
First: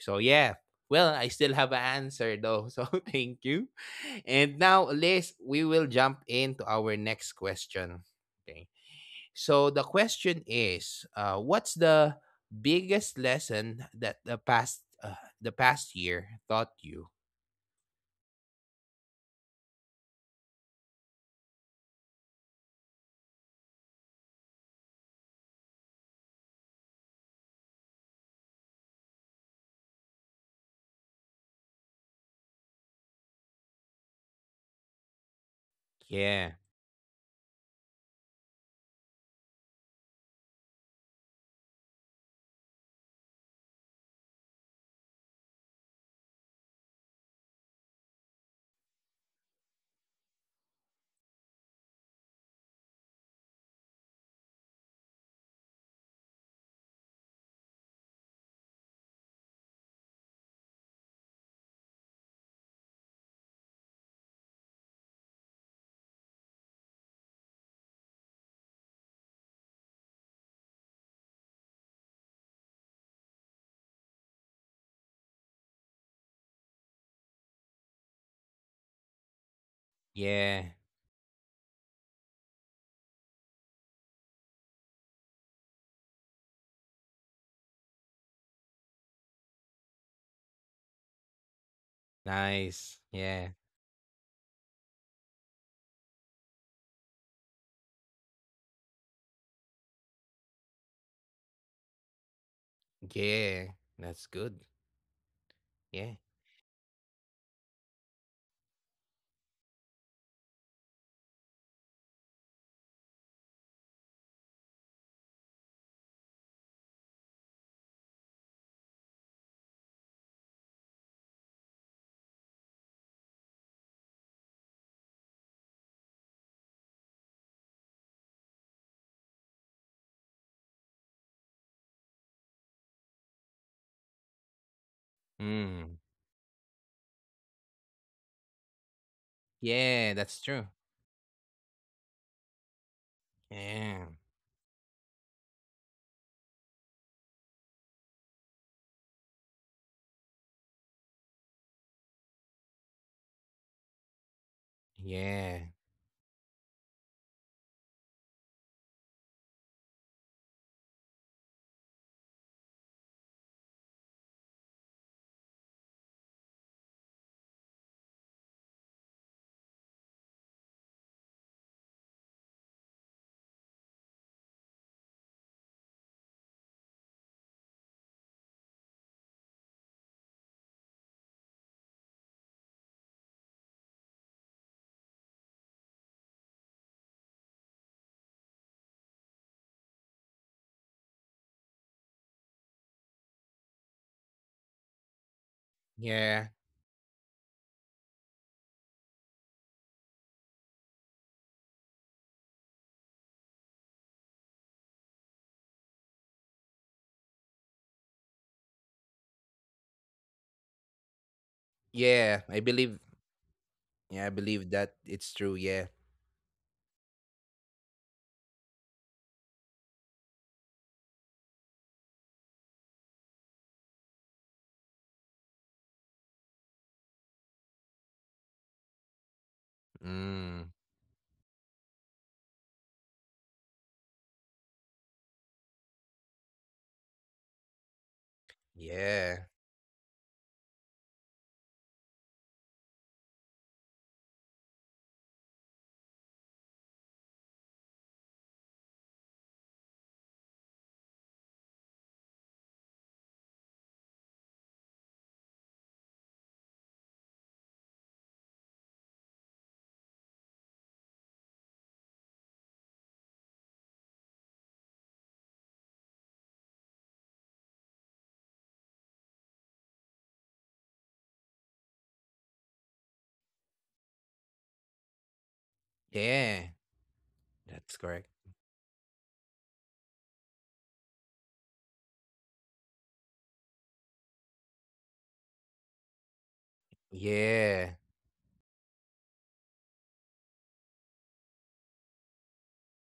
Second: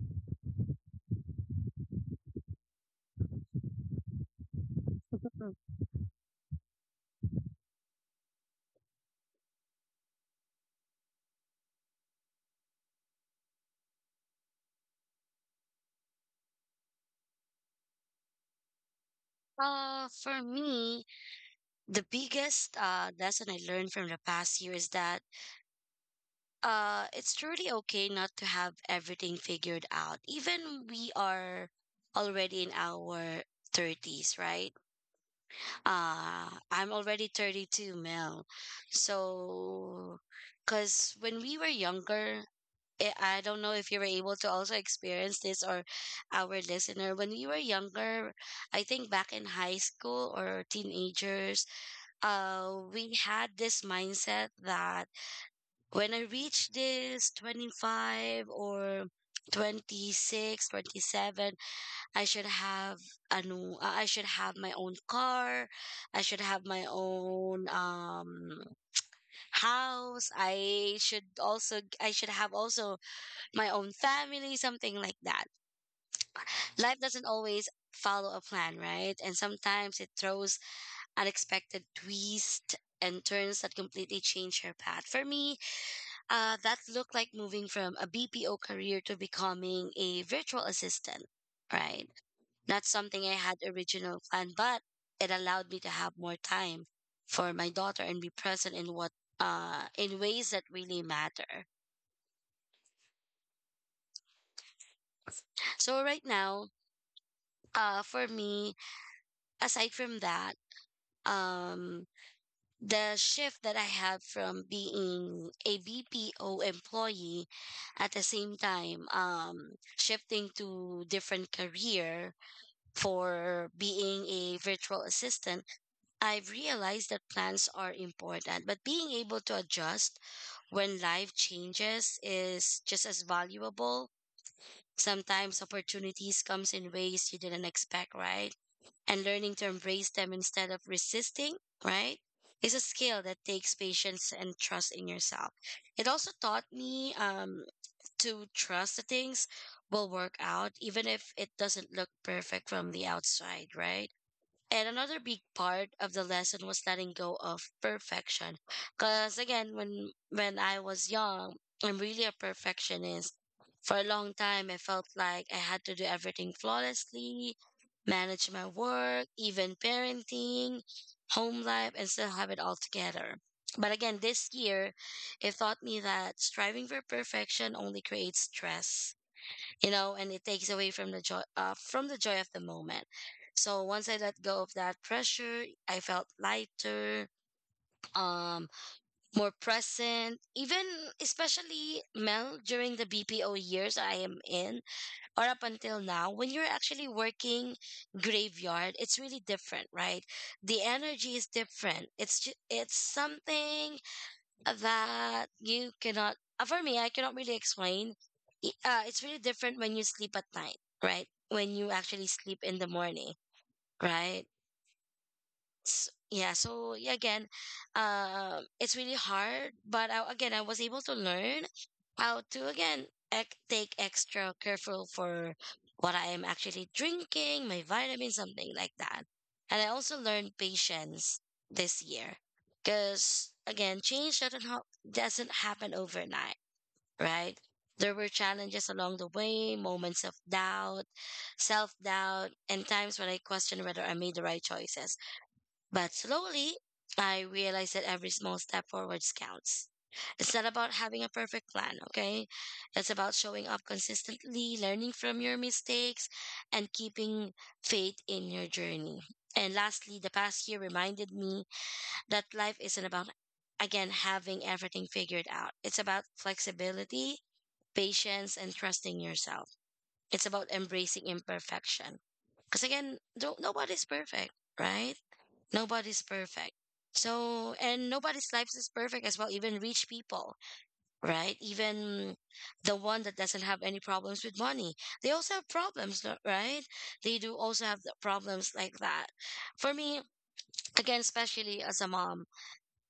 A: So yeah. Well, I still have an answer though. So thank you. And now, Liz, we will jump into our next question. Okay. So the question is, what's the biggest lesson that the past year taught you?
B: For me, the biggest lesson I learned from the past year is that it's truly okay not to have everything figured out. Even we are already in our 30s, right?
A: Yeah,
B: I'm already 32, Mel. So, because when we were younger, I don't know if you were able to also experience this, or our listener. When we were younger, I think back in high school or teenagers, we had this mindset that when I reach this 25 or 26, 27, I should have I should have my own car. I should have my own house. I should have also my own family, something like that. Life doesn't always follow a plan, right? And sometimes it throws
A: yeah,
B: unexpected twists and turns that completely changed her path. For me, that looked like moving from a BPO career to becoming a virtual assistant, right? Not
A: nice.
B: something I
A: Yeah,
B: had original planned, but it allowed me to have more time for my daughter and be present in what in ways that really matter.
A: yeah, that's good.
B: So
A: Yeah.
B: right now, for me, aside from that, um, the shift that I had from being a BPO employee at the same time, shifting to different career for being a virtual assistant, I've realized that plans are important, but being able to adjust when life changes is just as valuable. Sometimes
A: Mm.
B: opportunities comes in ways you didn't expect, right? And learning to embrace
A: Yeah,
B: them
A: that's
B: instead
A: true.
B: of resisting, right? Is a skill that takes
A: Yeah,
B: patience and trust in yourself. It also taught me, to trust that things will work out, even if it doesn't look perfect from the outside, right? And another big
A: yeah,
B: part of the lesson was letting go of perfection. Cause again, when I was young, I'm really a perfectionist. For a long time, I felt like I had to do everything flawlessly, manage my work, even parenting, home life, and still have it all together. But again, this year, it taught me that striving for perfection only creates stress, you know, and it takes away from the joy of the moment. So once I let go of that pressure, I felt lighter, um more present, even, especially, Mel, during the BPO years I am in, or up until now,
A: yeah,
B: when you're actually working graveyard, it's really different, right? The energy is different. It's something that you cannot for me, I cannot really explain. It's really different when you sleep at night, right, when you actually
A: yeah.
B: sleep
A: I
B: in the
A: believe.
B: morning,
A: Yeah, I
B: right?
A: believe that it's true. Yeah.
B: S yeah, so yeah, again, it's really hard, but again, I was able to learn how to again take extra careful for what I am actually drinking, my vitamins, something like that. And I also learned
A: Mm.
B: patience this year, because again, change doesn't hap- doesn't happen overnight, right? There were challenges along the
A: Yeah.
B: way, moments of doubt, self doubt, and times when I questioned whether I made the right choices. But slowly, I realized that every small step forwards counts. It's not about having a perfect plan, okay? It's about showing up consistently, learning from your mistakes, and keeping faith in your journey. And lastly, the past year reminded me that life isn't about, again, having everything figured out. It's about flexibility, patience, and trusting yourself. It's about embracing imperfection. Because again, don't, nobody's perfect, right? Nobody's
A: Yeah.
B: perfect. So,
A: That's
B: and
A: correct.
B: nobody's life is perfect as well, even rich people, right? Even the one that doesn't have any problems with money. They also have problems, no, right? They do also
A: Yeah.
B: have the problems like that. For me, again, especially as a mom,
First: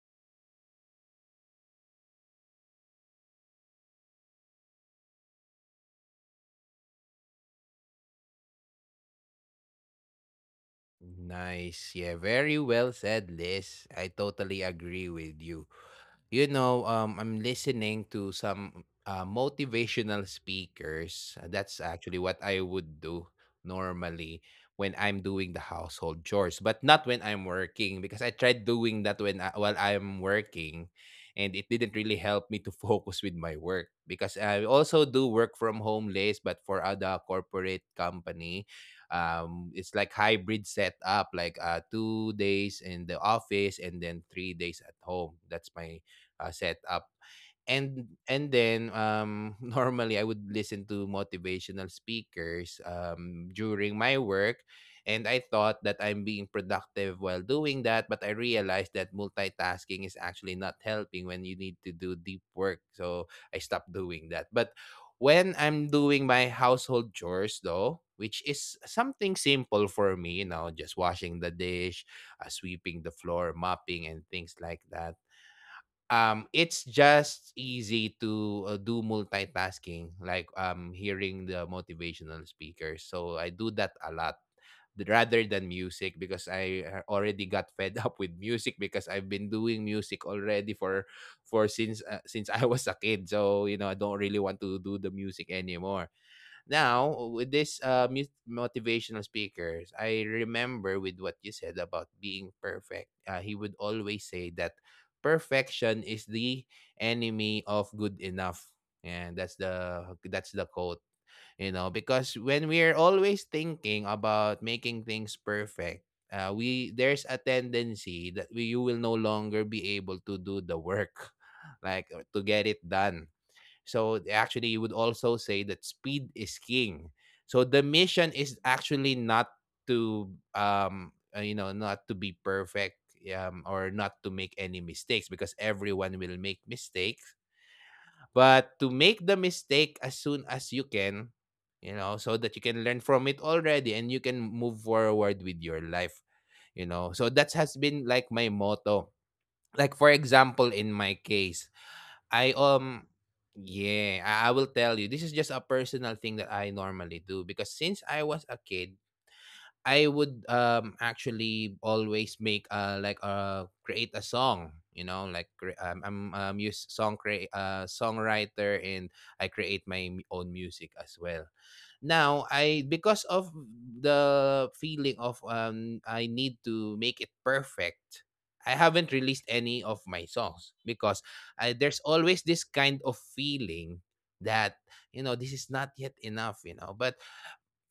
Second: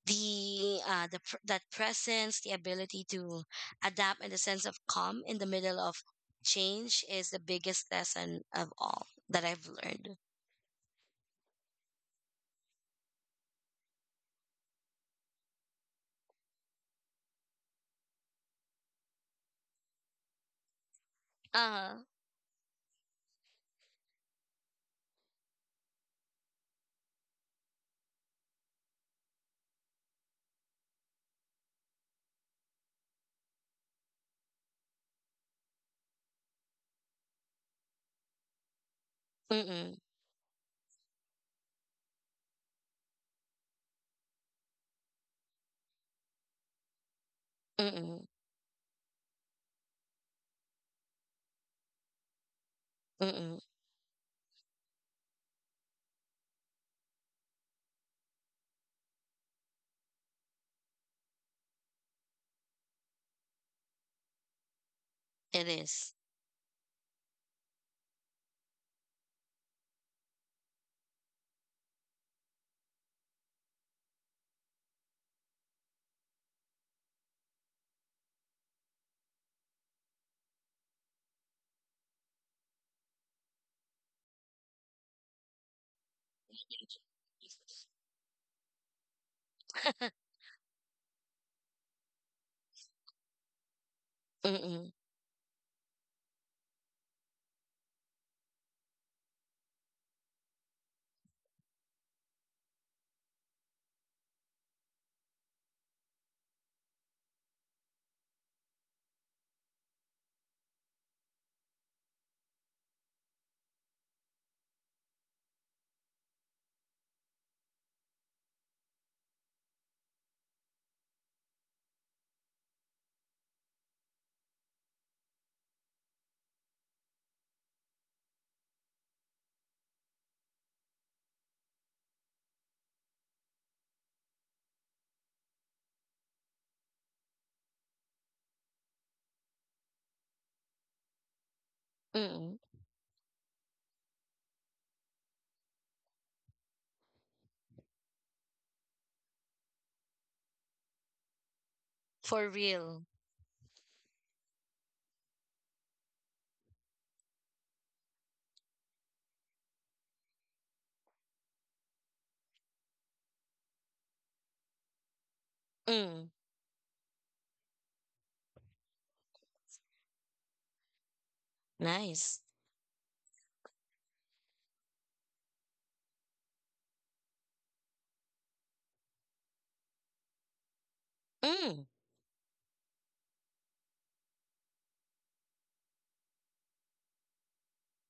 B: that presence, the ability to adapt, and the sense of calm in the middle of change is the biggest lesson of all that I've learned.
A: Nice. Yeah, very well said, Liz. I totally agree with you. You know, I'm listening to some motivational speakers. That's
B: Uh-huh.
A: actually what I would do normally when I'm doing the household chores, but not when I'm working because I tried doing that while I'm working, and it didn't really help me to focus with my work because I also do work from home list, but for other corporate company.
B: Mm-mm.
A: It's like hybrid setup, like 2 days in the office and then 3 days at home. That's my set up. And
B: Mm-mm.
A: and then normally I would listen to motivational speakers
B: Mm-mm.
A: during my work, and I thought that I'm being productive while doing that, but I realized that multitasking is actually not helping when you need to do deep work. So I stopped doing that. But when
B: It
A: I'm
B: is.
A: doing my household chores, though, which is something simple for me, you know, just washing the dish, sweeping the floor, mopping, and things like that. It's just easy to do multitasking, like hearing the motivational speakers. So I do that a lot rather than music because I already got fed up with music because I've been doing music already for since I was a kid. So, you know, I don't really want
B: Mm,
A: to do the music anymore. Now, with this motivational speakers, I remember with what you said about being perfect. He would always say that perfection is the enemy of good enough. And that's the quote, you know, because when we're always thinking about making things perfect, we there's a tendency that you will no longer be able to do the work, like to get it done. So actually, you would also say that speed is king. So the mission is actually not to you know, not to be perfect, or not to make any mistakes, because everyone will make mistakes, but to make the mistake as soon as you can, you know, so
B: mm.
A: that you can learn from it already and you can move forward with your life, you know. So that has been like my motto. Like for example, in my case,
B: For
A: I
B: real.
A: yeah, I will tell you. This is just a personal thing that I normally do because since I was a kid, I would actually always make like create a song, you know,
B: Mm,
A: I'm a music songwriter, and I create my own music as well.
B: nice.
A: Now I, because of the feeling of I need to make it perfect, I haven't released any of my songs because
B: Mm,
A: there's always this kind of feeling that, you know, this is not yet enough, you know. But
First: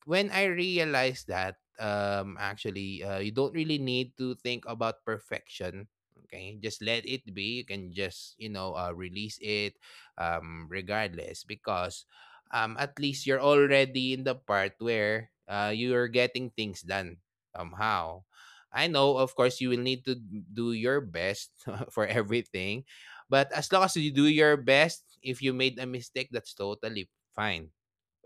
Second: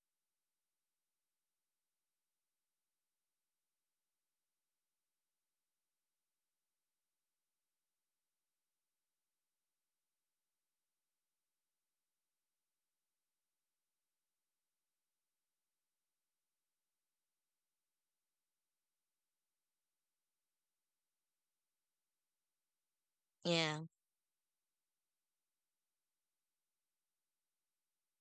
A: when I realized that, actually, you don't really need to think about perfection. Okay, just let it be. You can just, you know, release it, regardless, because at least you're already in the part where you are getting things done somehow. I know, of course, you will need to do your best for everything, but as
B: yeah.
A: long as you do your best, if you made a mistake, that's totally fine.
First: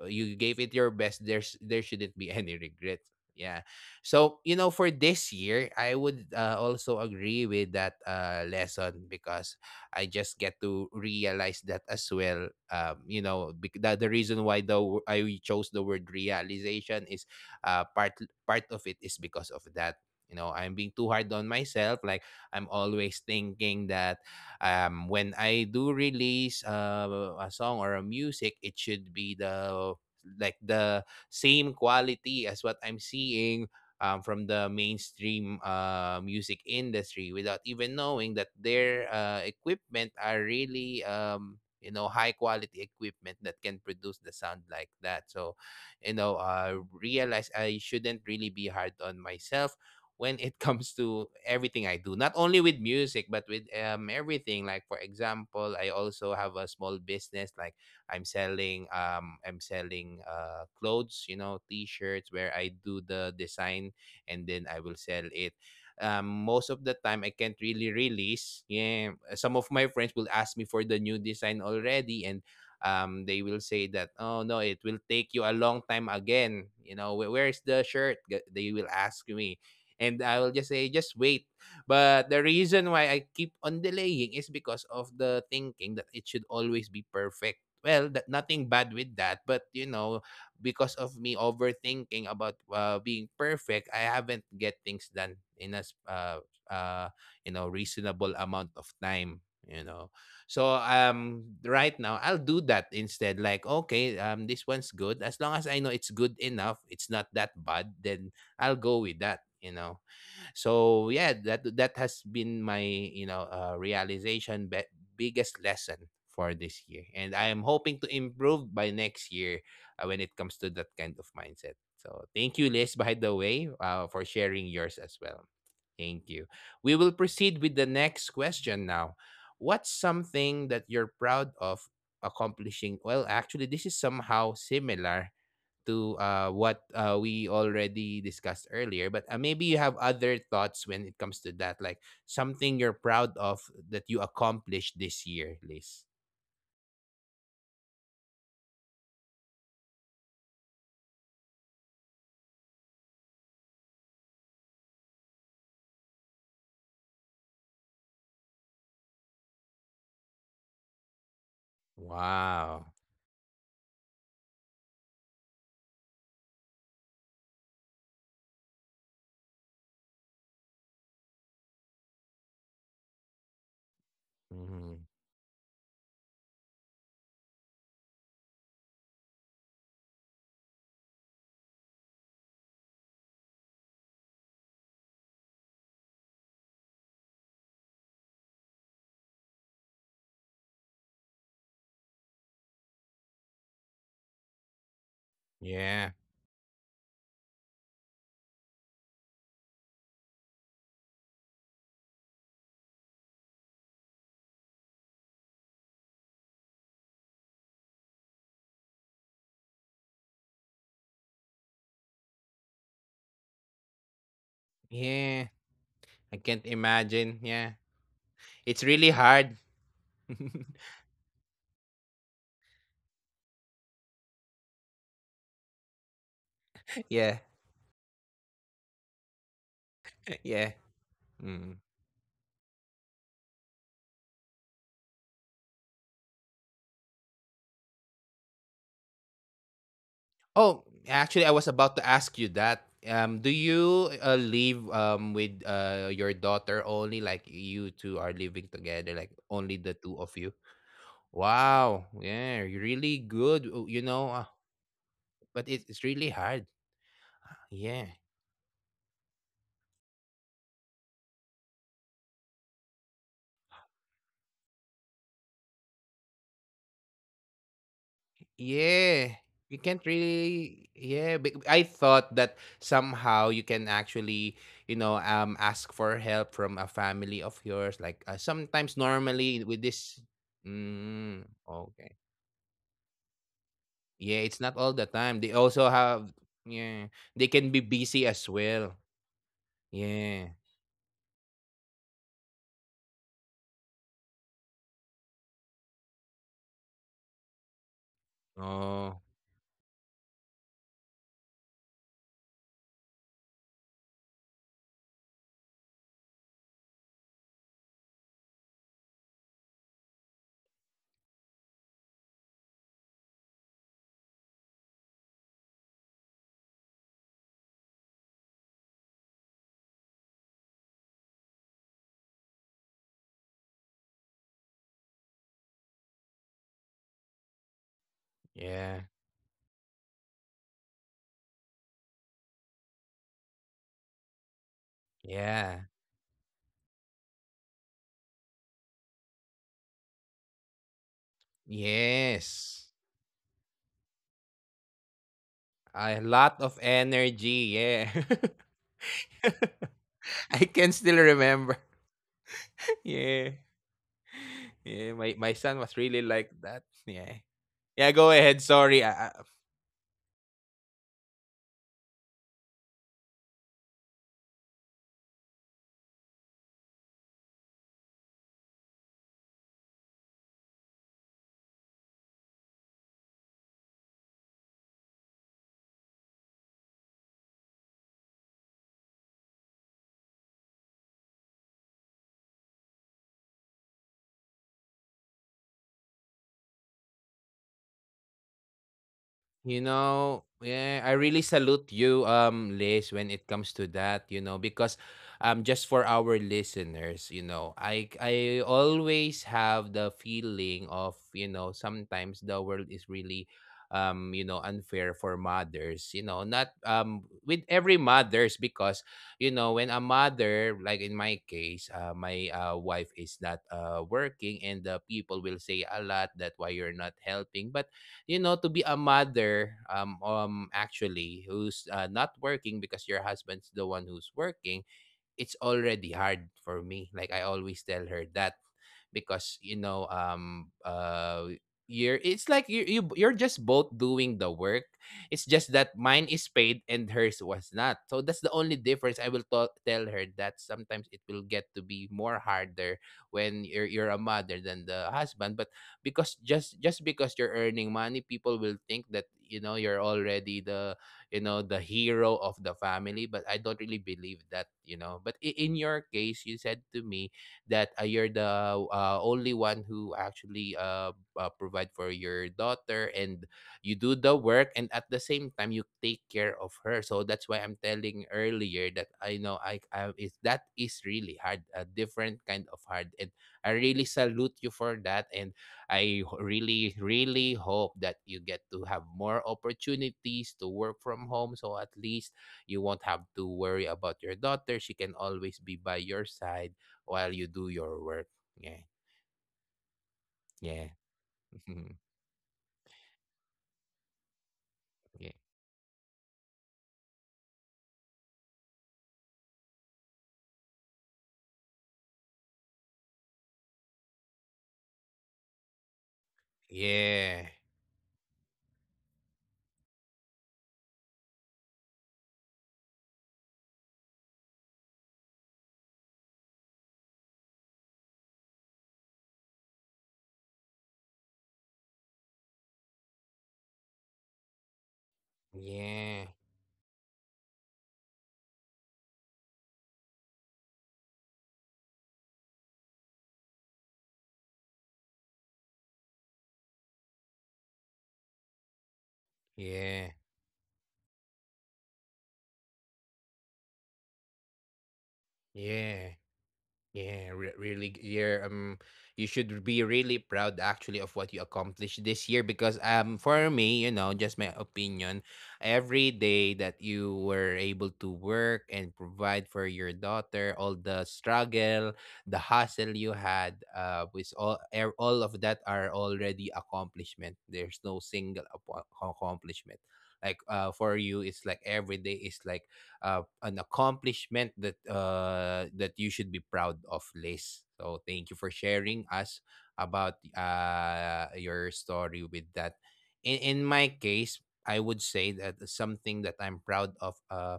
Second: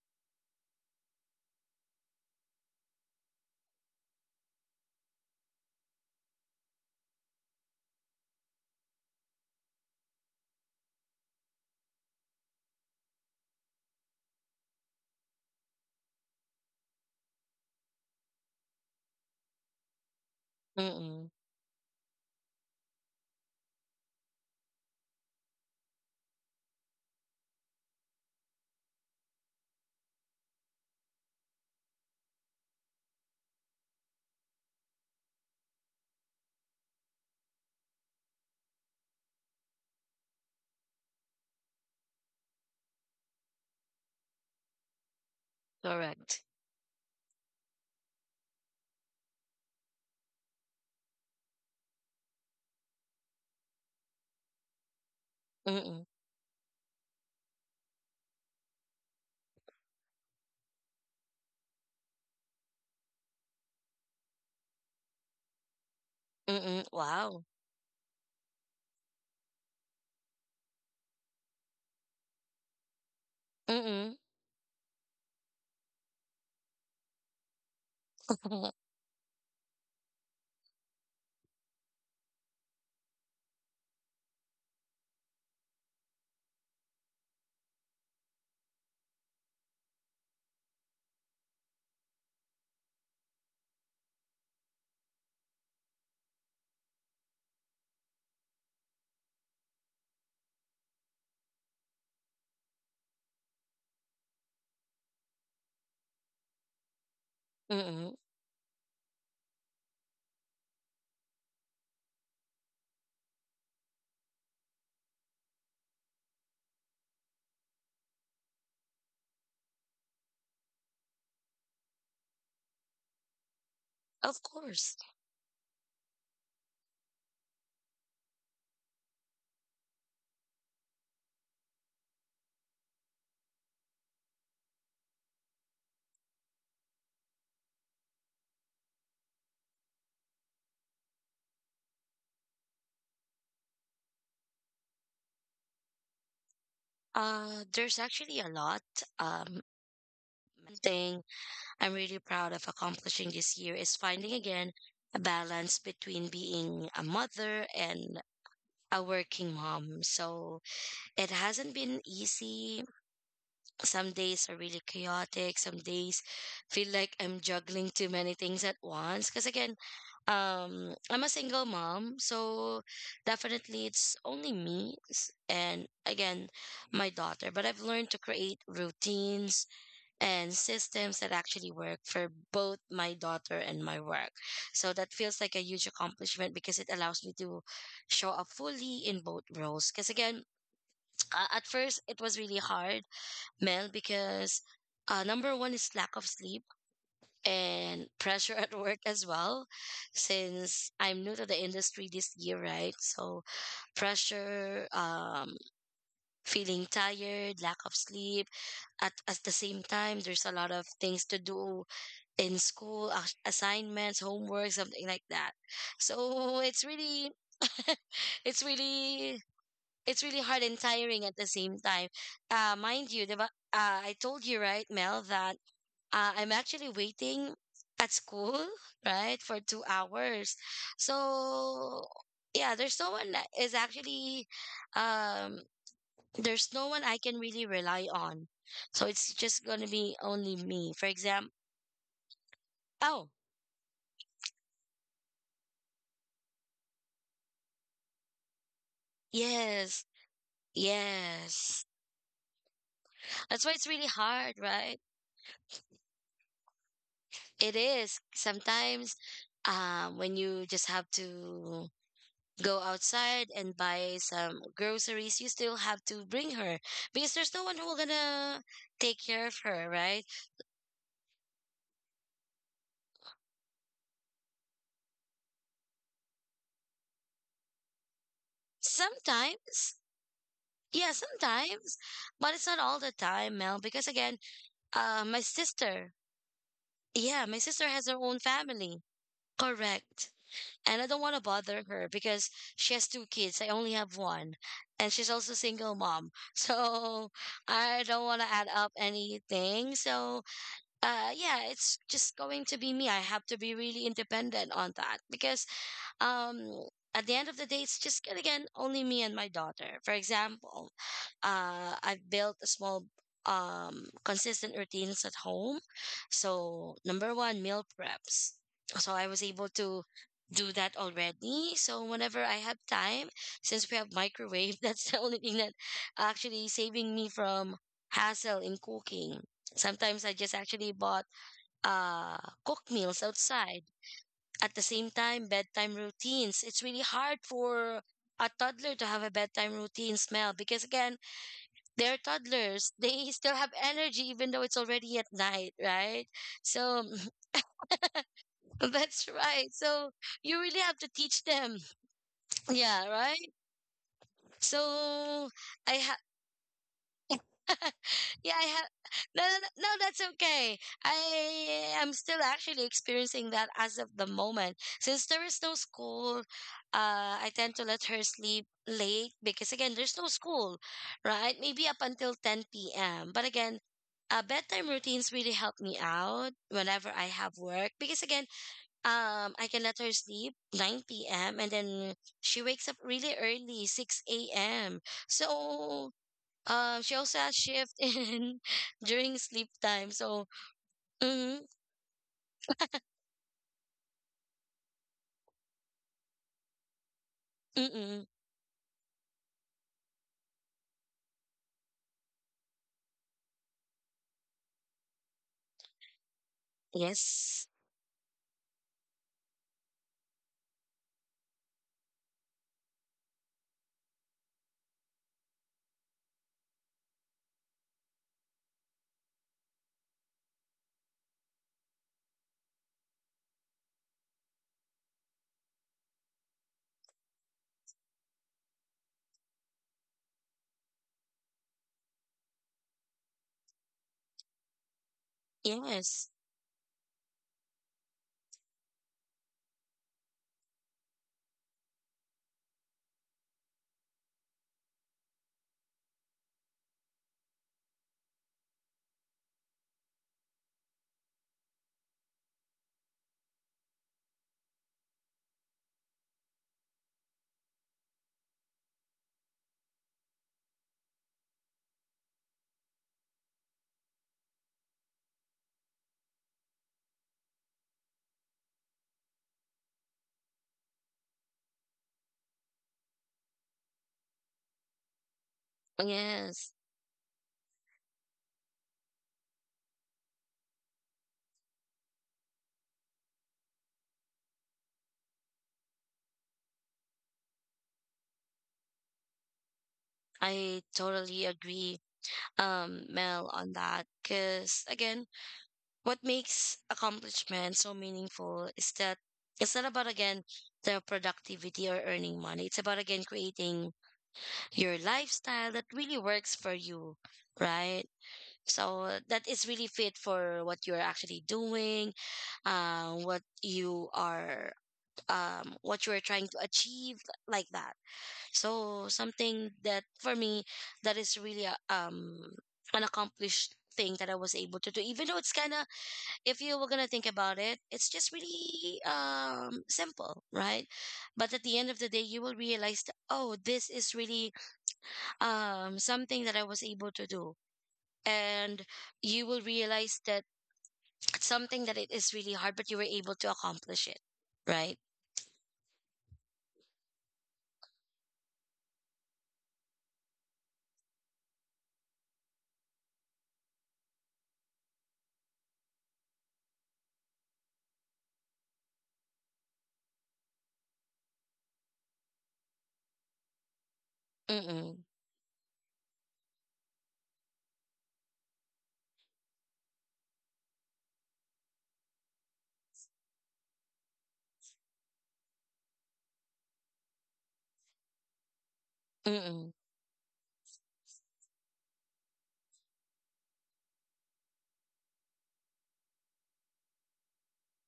A: Uh, you gave it your best. There's there shouldn't be any regret, yeah. So, you know, for this year I would also agree with that lesson because I just get to realize that as well. Um, that the reason why I chose the word realization is, uh, part part of it is because of that, you know. I'm being too
B: Mm,
A: hard on myself, like I'm always thinking that, when I do release a song or a music, it should be the like the same quality as what I'm seeing, from the mainstream music industry, without even knowing that their equipment are really, you know, high quality equipment that can produce the sound like that. So, you know,
B: correct.
A: realize I shouldn't really be hard on myself when it comes to everything I do, not only with music, but with everything. Like for example, I
B: Mm,
A: also have a small business. Like I'm selling, clothes, you know, t-shirts where I do the design and then I will sell it. Most
B: mm.
A: of the time,
B: Wow.
A: I can't really release. Yeah, some of my friends will ask me for the new design already, and they will say
B: Mm,
A: that, "Oh no, it will take you a long time again. You know, where's the shirt?
B: mm.
A: They will ask me, and I will just say just wait. But the reason why I keep on delaying is because of the thinking that it should always be perfect. Well, that nothing bad with that, but you know, because of me overthinking about being perfect, I haven't get things done in a you know, reasonable amount of time. You know, so right now I'll do that instead. Like okay, this one's good. As long as I know it's good enough, it's not that bad. Then I'll go with that, you know. So yeah, that has been my, you know, biggest lesson for this year. And I am hoping to improve by next year when it comes to that kind of mindset. So thank you, Liz, by the way, for
B: Of
A: sharing
B: course.
A: yours as well. Thank you. We will proceed with the next question now. What's something that you're proud of accomplishing? Well, actually, this is somehow similar to what we already discussed earlier. But maybe you have other thoughts when it comes to that, like something you're proud of that you accomplished this year, Liz.
B: There's actually a lot. Um, one thing I'm really proud of accomplishing this year is finding again a balance between being a mother and a working mom. So it hasn't been easy.
A: Wow.
B: Some days are really chaotic. Some days feel like I'm juggling too many things at once. Because again, I'm a single mom, so definitely it's only
A: Mhm.
B: and again my daughter. But I've learned to create routines and systems that actually work for both my daughter and my work. So that feels like a huge accomplishment because it allows me to show up fully in both roles. Because again, at first it was really hard, Mel, because number one is
A: Yeah.
B: lack of sleep and pressure at work as well. Since I'm new to the industry this year, right? So pressure, feeling tired, lack of sleep. At the same time, there's a lot of things to do in school, assignments, homework, something like
A: Yeah.
B: that.
A: I can't
B: So it's really,
A: imagine. Yeah.
B: it's
A: It's really
B: really
A: hard.
B: it's really hard and tiring at the same time. Mind you, diba, I told you, right, Mel, that I'm actually
A: yeah.
B: waiting at school, right, for 2 hours.
A: Yeah. Mm.
B: So, yeah, there's no one that is actually, um, there's no one I can really rely on. So it's just going to be only
A: Oh,
B: me. For
A: actually, I
B: example,
A: was about to ask you that.
B: oh,
A: Do you live with your daughter only? Like you two are living together, like only the
B: yes,
A: two of you?
B: yes.
A: Wow. Yeah, you're really
B: That's
A: good.
B: why
A: Uh,
B: it's
A: you
B: really
A: know,
B: hard, right?
A: but it's really hard.
B: It
A: Yeah.
B: is sometimes, when you just have to go outside and buy some groceries, you still have to bring her because there's no one who will gonna take
A: Yeah.
B: care of
A: You
B: her,
A: can't
B: right?
A: really, yeah, but I thought that somehow you can actually, you know, ask for help from a family of yours, like sometimes normally with
B: Sometimes,
A: this,
B: yeah,
A: mm,
B: sometimes,
A: okay.
B: but it's not all the time, Mel. Because again,
A: Yeah, it's not all the time.
B: my
A: They also
B: sister,
A: have, yeah,
B: yeah,
A: they
B: my
A: can be
B: sister has her
A: busy
B: own
A: as well.
B: family. Correct.
A: Yeah.
B: And I don't want to bother her because she has two kids. I only have one, and she's also single mom. So I don't want to add up
A: Oh,
B: anything. So yeah, it's just going to be me. I have to be really independent on that because um at the end of the day, it's just gonna, again, only me and my daughter. For example, I've built a small consistent routines at home. So number one, meal preps. So I was able to do that already, so whenever I have time, since we have microwave that's the only thing that actually saving me from hassle in
A: yeah.
B: cooking. Sometimes I just actually bought uh cooked meals outside. At the same time,
A: Yeah.
B: bedtime routines, it's really hard for a toddler to have a bedtime routine, smell, because again, they're
A: Yes.
B: toddlers, they still have energy even though it's already at night,
A: A
B: right?
A: lot of
B: So
A: energy, yeah.
B: that's right. So you
A: I
B: really
A: can
B: have to
A: still
B: teach them.
A: remember.
B: Yeah, right.
A: Yeah.
B: so
A: Yeah, my son was
B: i ha-
A: really like that. Yeah. Yeah, go
B: Yeah,
A: ahead.
B: I have.
A: Sorry. I,
B: No, no, no, no, that's okay. I am still actually experiencing that as of the moment. Since there is no school, I tend to let her sleep late because, again, there's no school, right? Maybe up until 10 p.m. But again, bedtime routines really help me out whenever I have work because, again, I can let her sleep 9 p.m. and then she wakes up really early, 6 a.m. So she also has shift in during
A: you
B: sleep time.
A: know,
B: So,
A: yeah, I really
B: mm,
A: salute you, Liz, when it comes to that, you know, because just for our listeners, you know,
B: mm,
A: I always have the feeling of, you know, sometimes the world is really, you know, unfair for mothers, you know, not with
B: yes,
A: every mothers because, you know, when a mother, like in my case, my wife is not working, and the people will say a lot that why you're not helping. But you know, to be a mother, actually, who's not working because your husband's the one who's working, it's already hard for me. Like I always tell her that because you're it's like you you're just both doing the work. It's just that mine
B: yes,
A: is paid and hers was not, so that's the only difference. I will tell her that sometimes it will get to be more harder when you're a mother than the husband. But because just because you're earning money, people will think that you know you're already the you know the hero of the family, but I don't really believe that, you know. But in your case, you said to me that you're the only one who actually provide for your daughter and you do the work, and at the same time you take care of her. So that's why I'm telling earlier that I know I is that is really hard, a different kind of hard. And I really salute you for that. And I
B: yes.
A: really, really hope that you get to have more opportunities to work from home, so at least you won't have to worry about your daughter. She can always be by your side while you do your work. Yeah.
B: I
A: Yeah.
B: totally agree,
A: Yeah.
B: Mel, on that. Because again, what makes accomplishment so meaningful is that it's not about, again, the productivity or earning money. It's about, again, creating your lifestyle that really works for you,
A: Yeah.
B: right? So that is really fit for what you're actually doing, what you are, what you're trying to achieve, like that. So something that for me, that is really a, an accomplished thing that I was able to do, even though it's kind of,
A: Yeah.
B: if you were gonna think about it, it's just really simple, right? But at the end of the day, you will realize that, oh, this is really something that I was able to do. And you will realize
A: Yeah.
B: that it's something that it is really hard, but you were able to accomplish it, right?
A: Yeah. Yeah, re- really, g- you're You should be really proud actually of what you accomplished this year because for me, you know, just my opinion, every day that you were able to work and provide for your daughter, all the struggle, the hustle you had, with
B: Mm-mm.
A: all of that are already accomplishment. There's no single accomplishment. Like for you, it's like every day is like an accomplishment that that you should be proud of, Liz. So thank you for sharing us
B: Mm-mm.
A: about your story with that. In my case, I would say that something that I'm proud of.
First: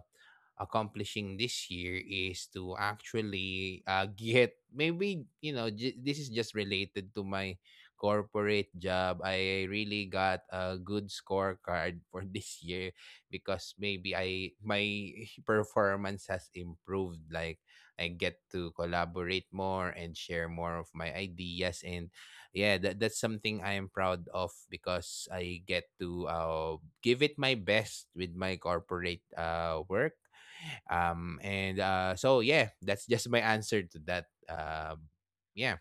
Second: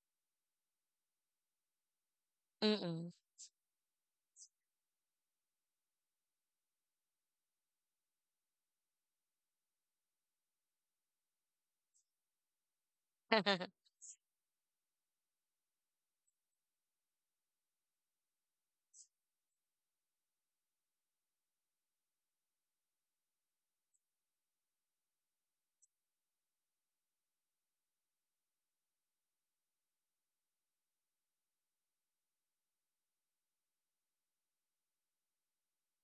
A: Accomplishing this year is to
B: Mm-mm.
A: actually get, maybe you know this is just related to my corporate job. I really got a good scorecard for this year because maybe I my performance has improved. Like I get to collaborate more and share more of my ideas. And yeah, that's something I am proud of because I get to give it my best with my corporate work. And so yeah, that's just my answer to that. Yeah.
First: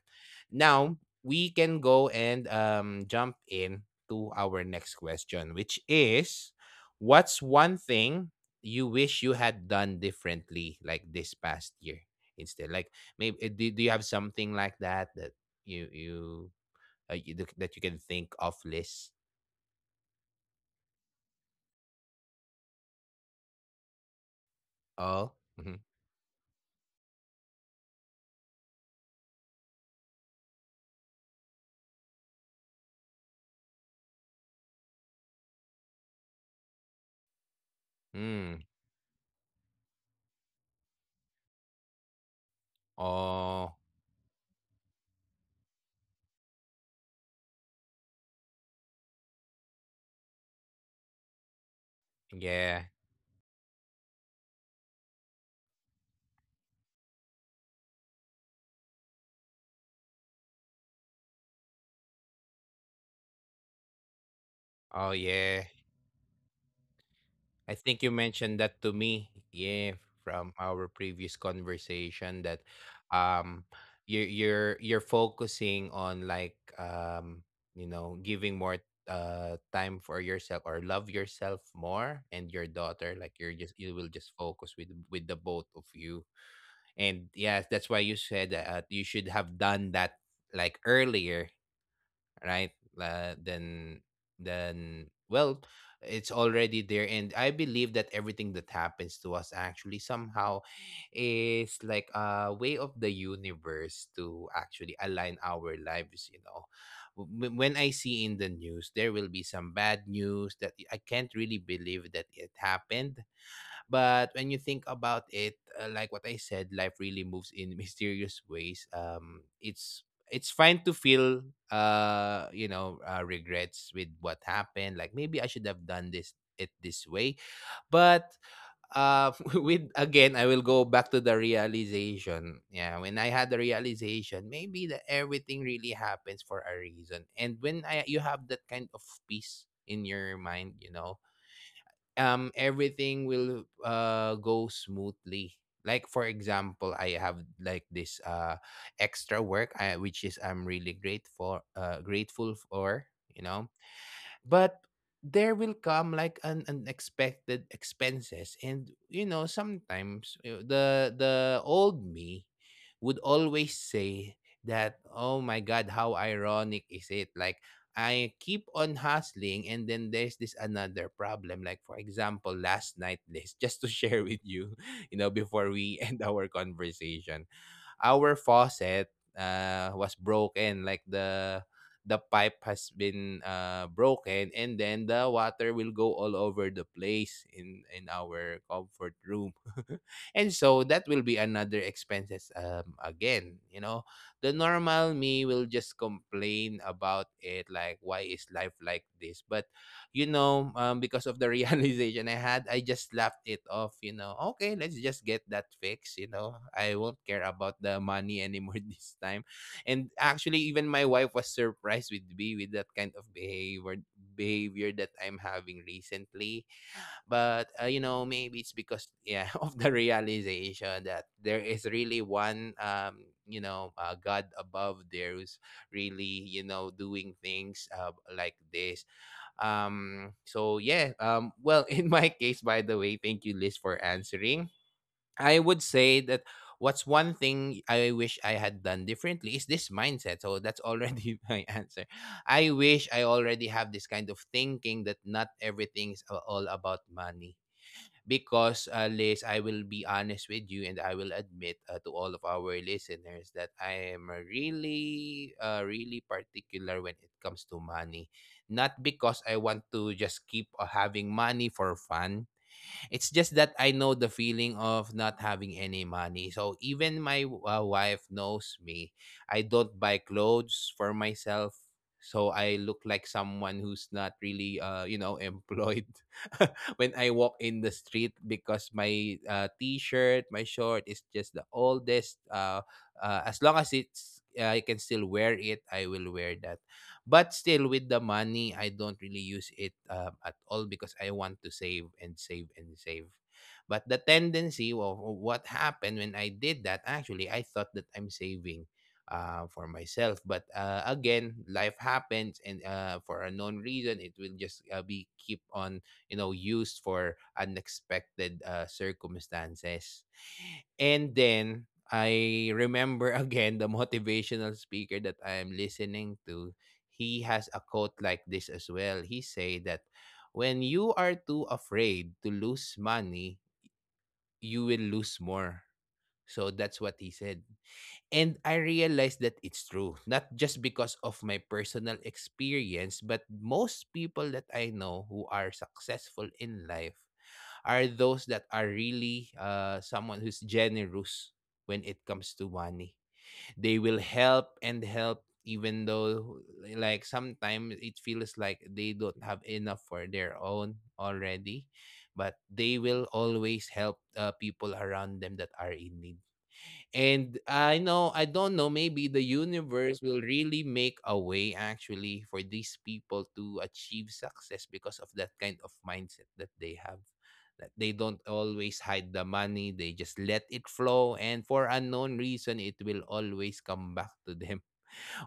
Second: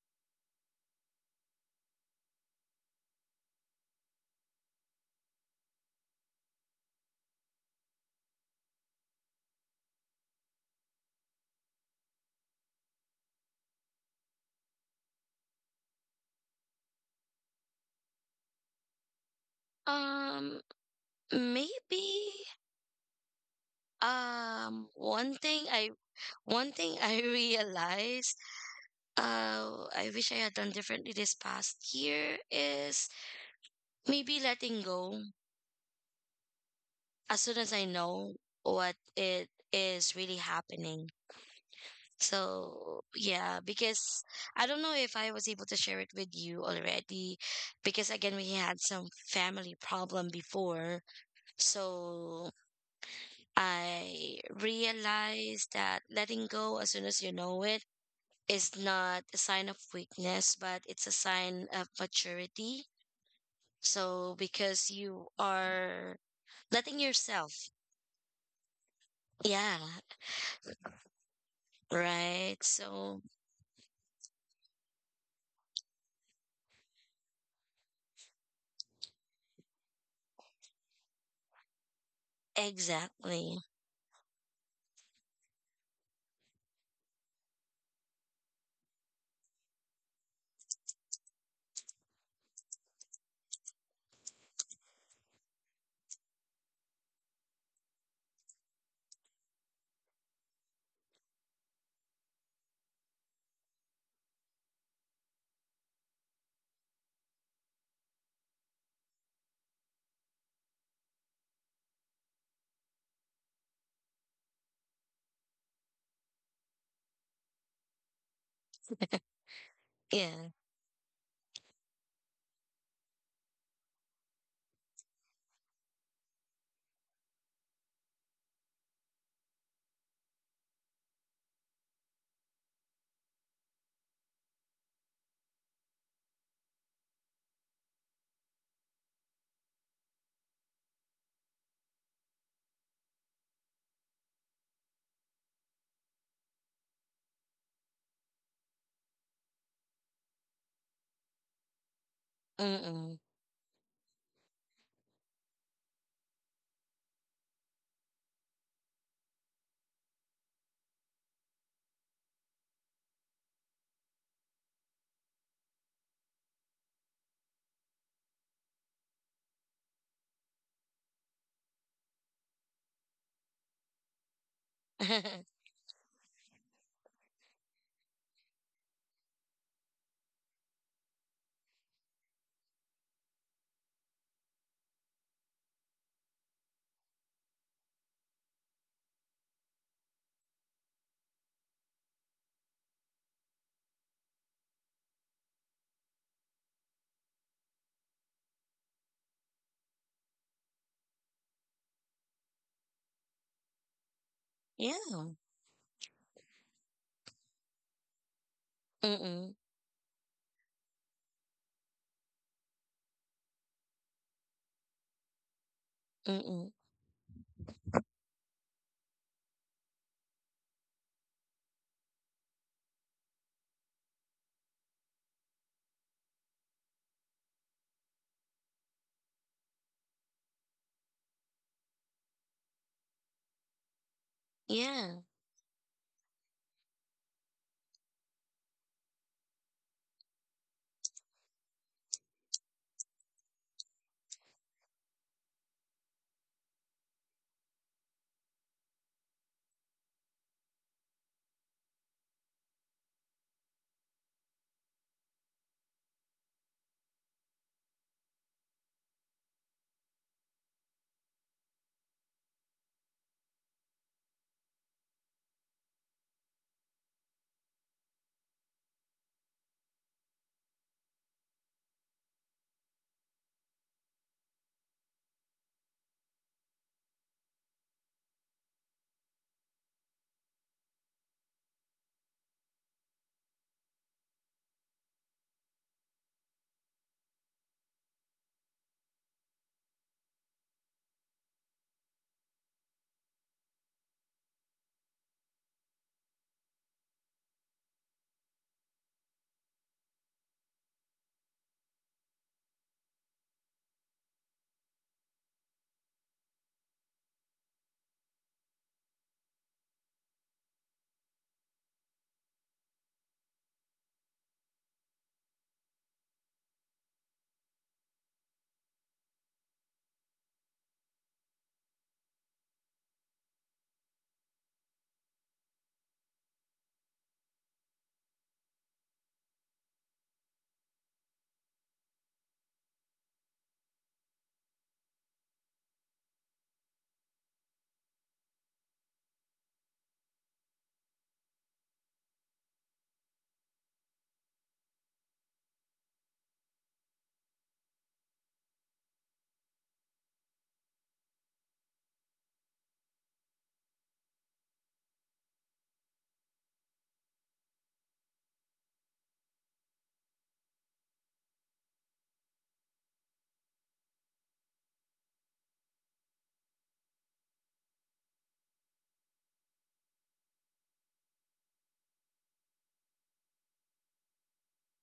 A: Now we can go and jump in to our next question, which is, what's one thing you wish you had done differently, like this past year instead? Like maybe do you have something like that that you you, that you can think of, Liz?
B: um, maybe um
A: Oh.
B: one thing
A: Mm-hmm.
B: I one thing I realized I wish I had done differently this past year is maybe letting go, as soon as I know
A: Mm.
B: what it is really happening. So,
A: Oh.
B: yeah, because I don't know if I was able to share it with you already, because again, we had some family problem before. So,
A: Yeah.
B: I realized that letting go as soon as you know it is not a sign of weakness, but it's a sign of maturity. So,
A: Oh
B: because
A: yeah.
B: you are letting
A: I think you
B: yourself,
A: mentioned that to me, yeah,
B: yeah,
A: from our previous conversation that
B: right?
A: um
B: So,
A: you're focusing on like you know giving more time for yourself, or love yourself more and your daughter, like you're just you
B: exactly.
A: will just focus with the both of you. And yes, that's why you said that you should have done that like earlier, right? Uh, then then well, it's already there, and I believe that everything that happens to us actually somehow is like a way of the universe to actually align our lives. You know, when I see in the news, there will be some bad news that I can't really believe that it happened. But when you think about it, like what I said, life really moves in mysterious ways. It's fine to
B: Yeah.
A: feel regrets with what happened. Like maybe I should have done this it this way. But with again I will go back to the realization. Yeah, when I had the realization, maybe that everything really happens for a reason. And when I you have that kind of peace in your mind, you know everything will go smoothly. Like for example, I have like this extra work which is I'm really grateful, grateful for, you
B: Mm-mm.
A: know. But there will come like an unexpected expenses, and you know sometimes the old me would always say that, oh my god, how ironic is it? Like I keep on hustling, and then there's this another problem. Like for example, last night, this just to share with you you know before we end our conversation, our faucet was broken. Like the pipe has been broken, and then the water will go all over the place in our comfort room. And so that will be another expenses, um, again, you know, the normal me will just complain about it, like why is life like this. But you know, because of the realization I had, I just laughed it off, you know. Okay, let's just get that
B: yeah.
A: fixed, you know. I won't care about the money anymore this time.
B: Mm-mm.
A: And actually, even my wife was surprised with me with that kind of behavior that I'm having recently.
B: Mm-mm.
A: But you know, maybe it's because yeah of the realization that there is really one you know God above there who's really you know doing things like this. So yeah, well, in my case, by the way, thank you, Liz, for answering. I
B: Yeah.
A: would say that what's one thing I wish I had done differently is this mindset. So that's already my answer. I wish I already have this kind of thinking that not everything's all about money. Because Liz, I will be honest with you, and I will admit to all of our listeners that I am really, really particular when it comes to money. Not because I want to just keep having money for fun. It's just that I know the feeling of not having any money. So even my wife knows me. I don't buy clothes for myself. So I look like someone who's not really, you know, employed when I walk in the street, because my t-shirt, my short is just the oldest. As long as it's, I can still wear it, I will wear that. But still, with the money, I don't really use it at all because I want to save and save and save. But the tendency of what happened when I did that, actually, I thought that I'm saving for myself. But again, life happens, and for a known reason, it will just be keep on, you know, used for unexpected circumstances. And then I remember again the motivational speaker that I am listening to. He has a quote like this as well. He say that when you are too afraid to lose money, you will lose more. So that's what he said. And I realized that it's true, not just because of my personal experience, but most people that I know who are successful in life are those that are really someone who's generous when it comes to money. They will help and help even though like sometimes it feels like they don't have enough for their own already, but they will always help people around them that are in need. And I know, I don't know, maybe the universe will really make a way actually for these people to achieve success because of that kind of mindset that they have. That they don't always hide the money, they just let it flow. And for unknown reason, it will always come back to them.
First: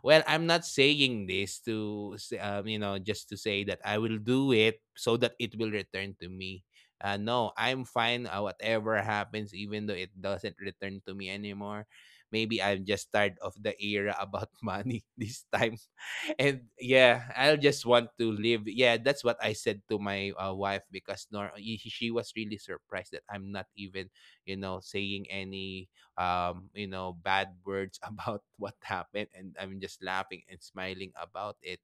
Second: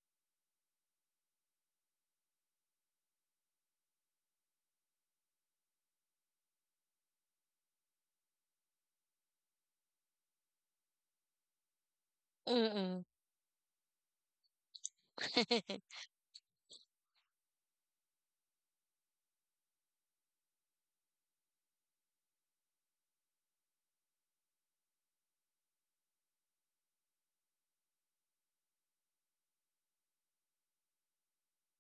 A: Well, I'm not saying this to, you know, just to say that I will do it so that it will return to me. No, I'm fine. Whatever happens, even though it doesn't return to me anymore, maybe I'm
B: Mm-mm.
A: just tired of the era about money this time. And yeah, I'll just want to live. Yeah, that's what I said to my wife because nor y- she was really surprised that I'm not even, you know, saying any you know, bad words about what happened. And I'm just laughing and smiling about it.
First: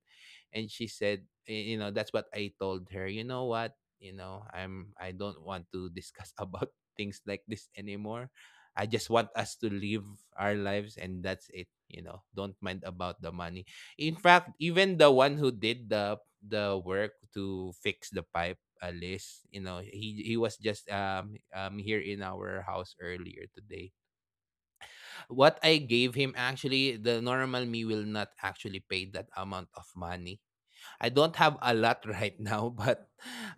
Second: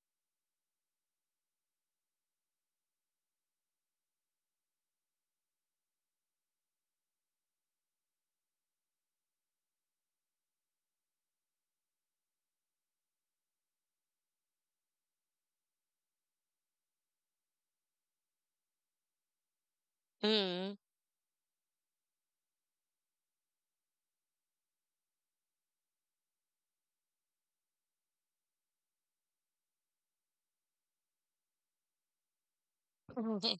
A: And she said, you know, that's what I told her. You know what? You know, I don't want to discuss about things like this anymore. I just want us to live our lives, and that's it. You know, don't mind about the money. In fact, even the one who did the work to fix the pipe you know, he was
B: mm.
A: just here in our house earlier today. What I gave him, actually, the normal me will not actually pay that amount of money. I don't have a lot right now, but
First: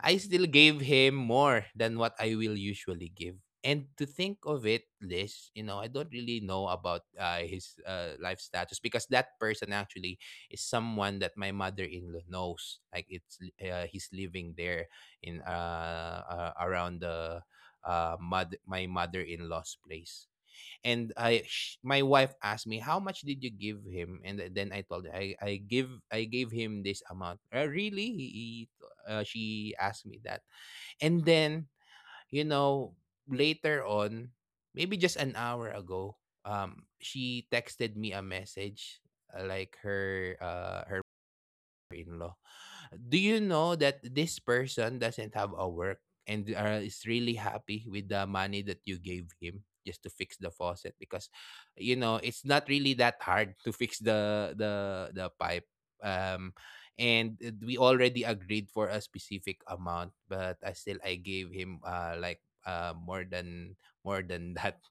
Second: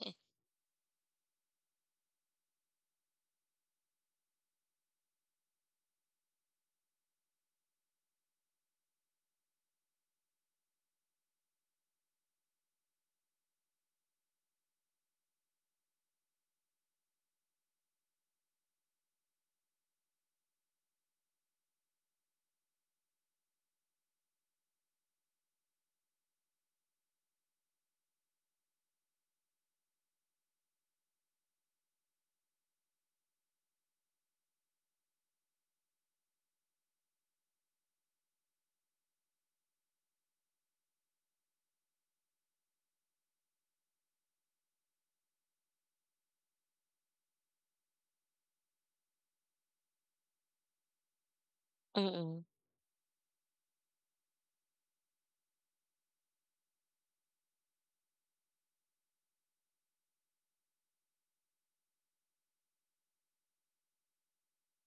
A: I still gave him more than what I will usually give. And to think of it, Liz, you know, I don't really know about his life status, because that person actually is someone that my mother-in-law knows. Like he's living there in around the mother my mother-in-law's place. And my wife asked me, how much did you give him? And then I told her I gave him this amount, really. He She asked me that, and then, you know later on, maybe just an hour ago, she texted me a message, like her her in-law. Do you know that this person doesn't have a work and is really happy with the money that you gave him just to fix the faucet? Because,
B: Mm-mm.
A: you know, it's not really that hard to fix the the pipe. Um and We already agreed for a specific amount, but I still I gave him, like, more than, more than that.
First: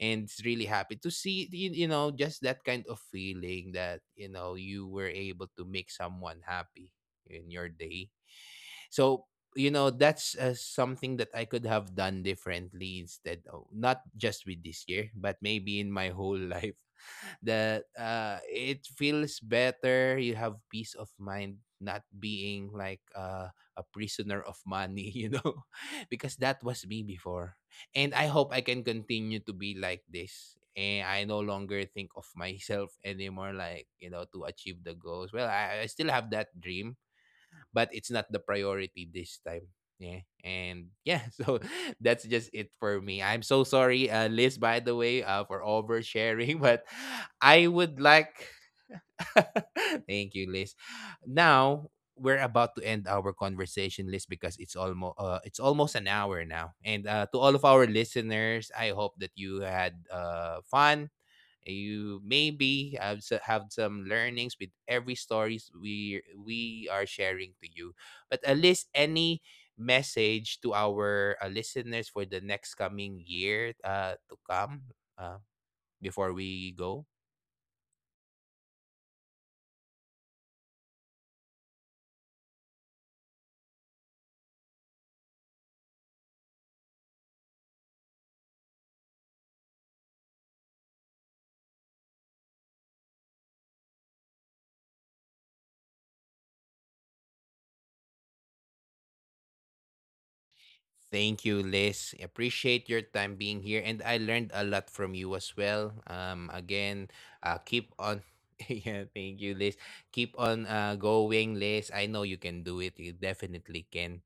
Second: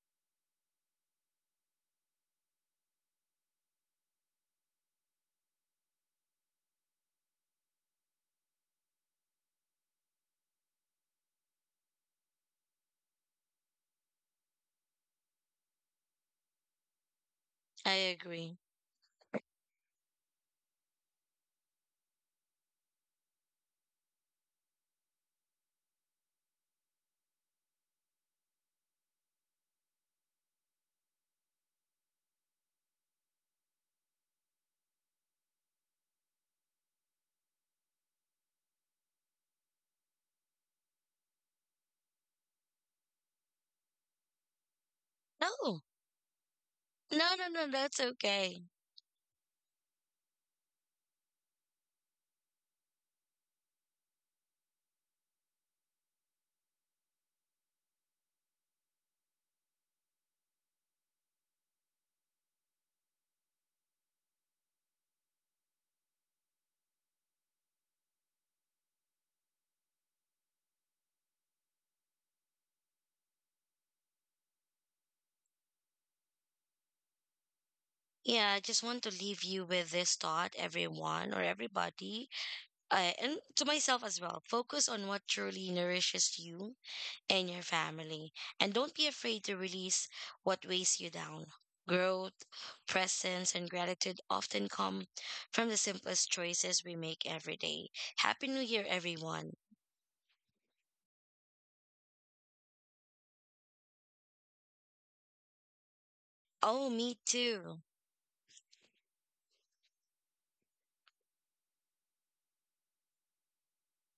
A: And it's really happy to see you, you know just that kind of feeling that, you know, you were able to make someone happy in your day. So, you know, that's something that I could have done differently, instead of not just with this year, but maybe in my whole life. That
B: I agree.
A: it feels better. You have peace of mind, not being like a prisoner of money, you know, because that was me before. And I hope I can continue to be like this. And I no longer think of myself anymore, like, you know, to achieve the goals. Well, I still have that dream, but it's not the priority this time. Yeah. And yeah, so that's just it for me. I'm so sorry, Liz, by the way, for
B: No.
A: oversharing, but
B: No, no,
A: I
B: no, that's
A: would like.
B: okay.
A: Thank you, Liz. Now we're about to end our conversation, Liz, because it's almost an hour now. And to all of our listeners, I hope that you had fun, you maybe have some learnings with every stories we are sharing to you. But at least any message to our listeners for the next coming year to come, uh, before we go.
B: Yeah, I just want to leave you with this thought, everyone or everybody, and to myself as well. Focus on what truly nourishes you and your family. And don't be afraid to release what weighs you down. Growth, presence, and gratitude often come from the simplest choices we make every day. Happy New Year, everyone.
A: Thank you, Liz. Appreciate your time being here, and I learned a lot from you as well.
B: Oh,
A: Again,
B: me too.
A: keep on. Yeah, thank you, Liz. Keep on, going, Liz. I know you can do it. You definitely can.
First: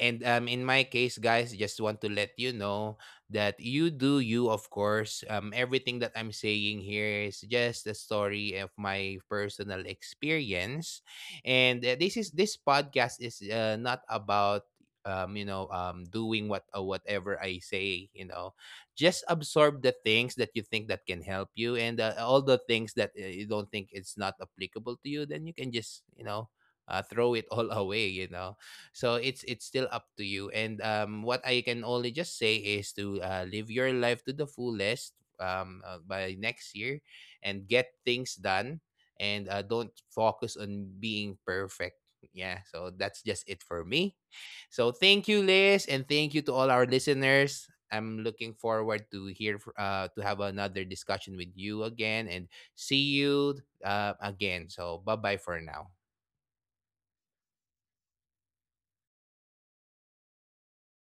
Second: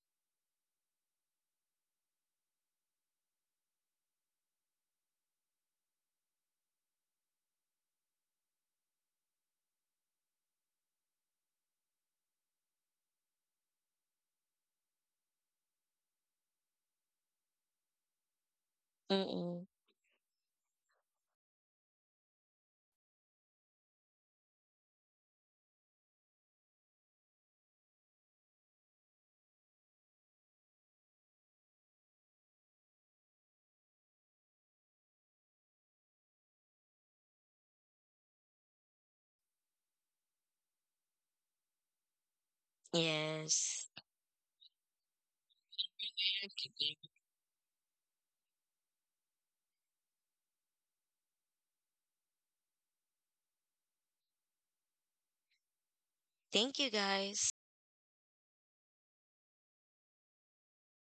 A: And in my case, guys, just want to let you know that you do you, of course. Everything that I'm saying here is just a story of my personal experience, and this podcast is not about, doing whatever I say. You know, just
B: Mm-mm.
A: absorb the things that you think that can help you, and all the things that you don't think it's not applicable to you. Then you can just, you know, throw it all away. You know, so it's still up to you. And what I can only just say is to live your life to the fullest, by next year, and get things done, and don't focus on being perfect. Yeah, so that's just it for
B: Yes.
A: me. So thank you, Liz, and thank you to all our listeners. I'm looking forward to hear to have another discussion with you again, and see you again. So bye bye for now.
B: Thank you, guys.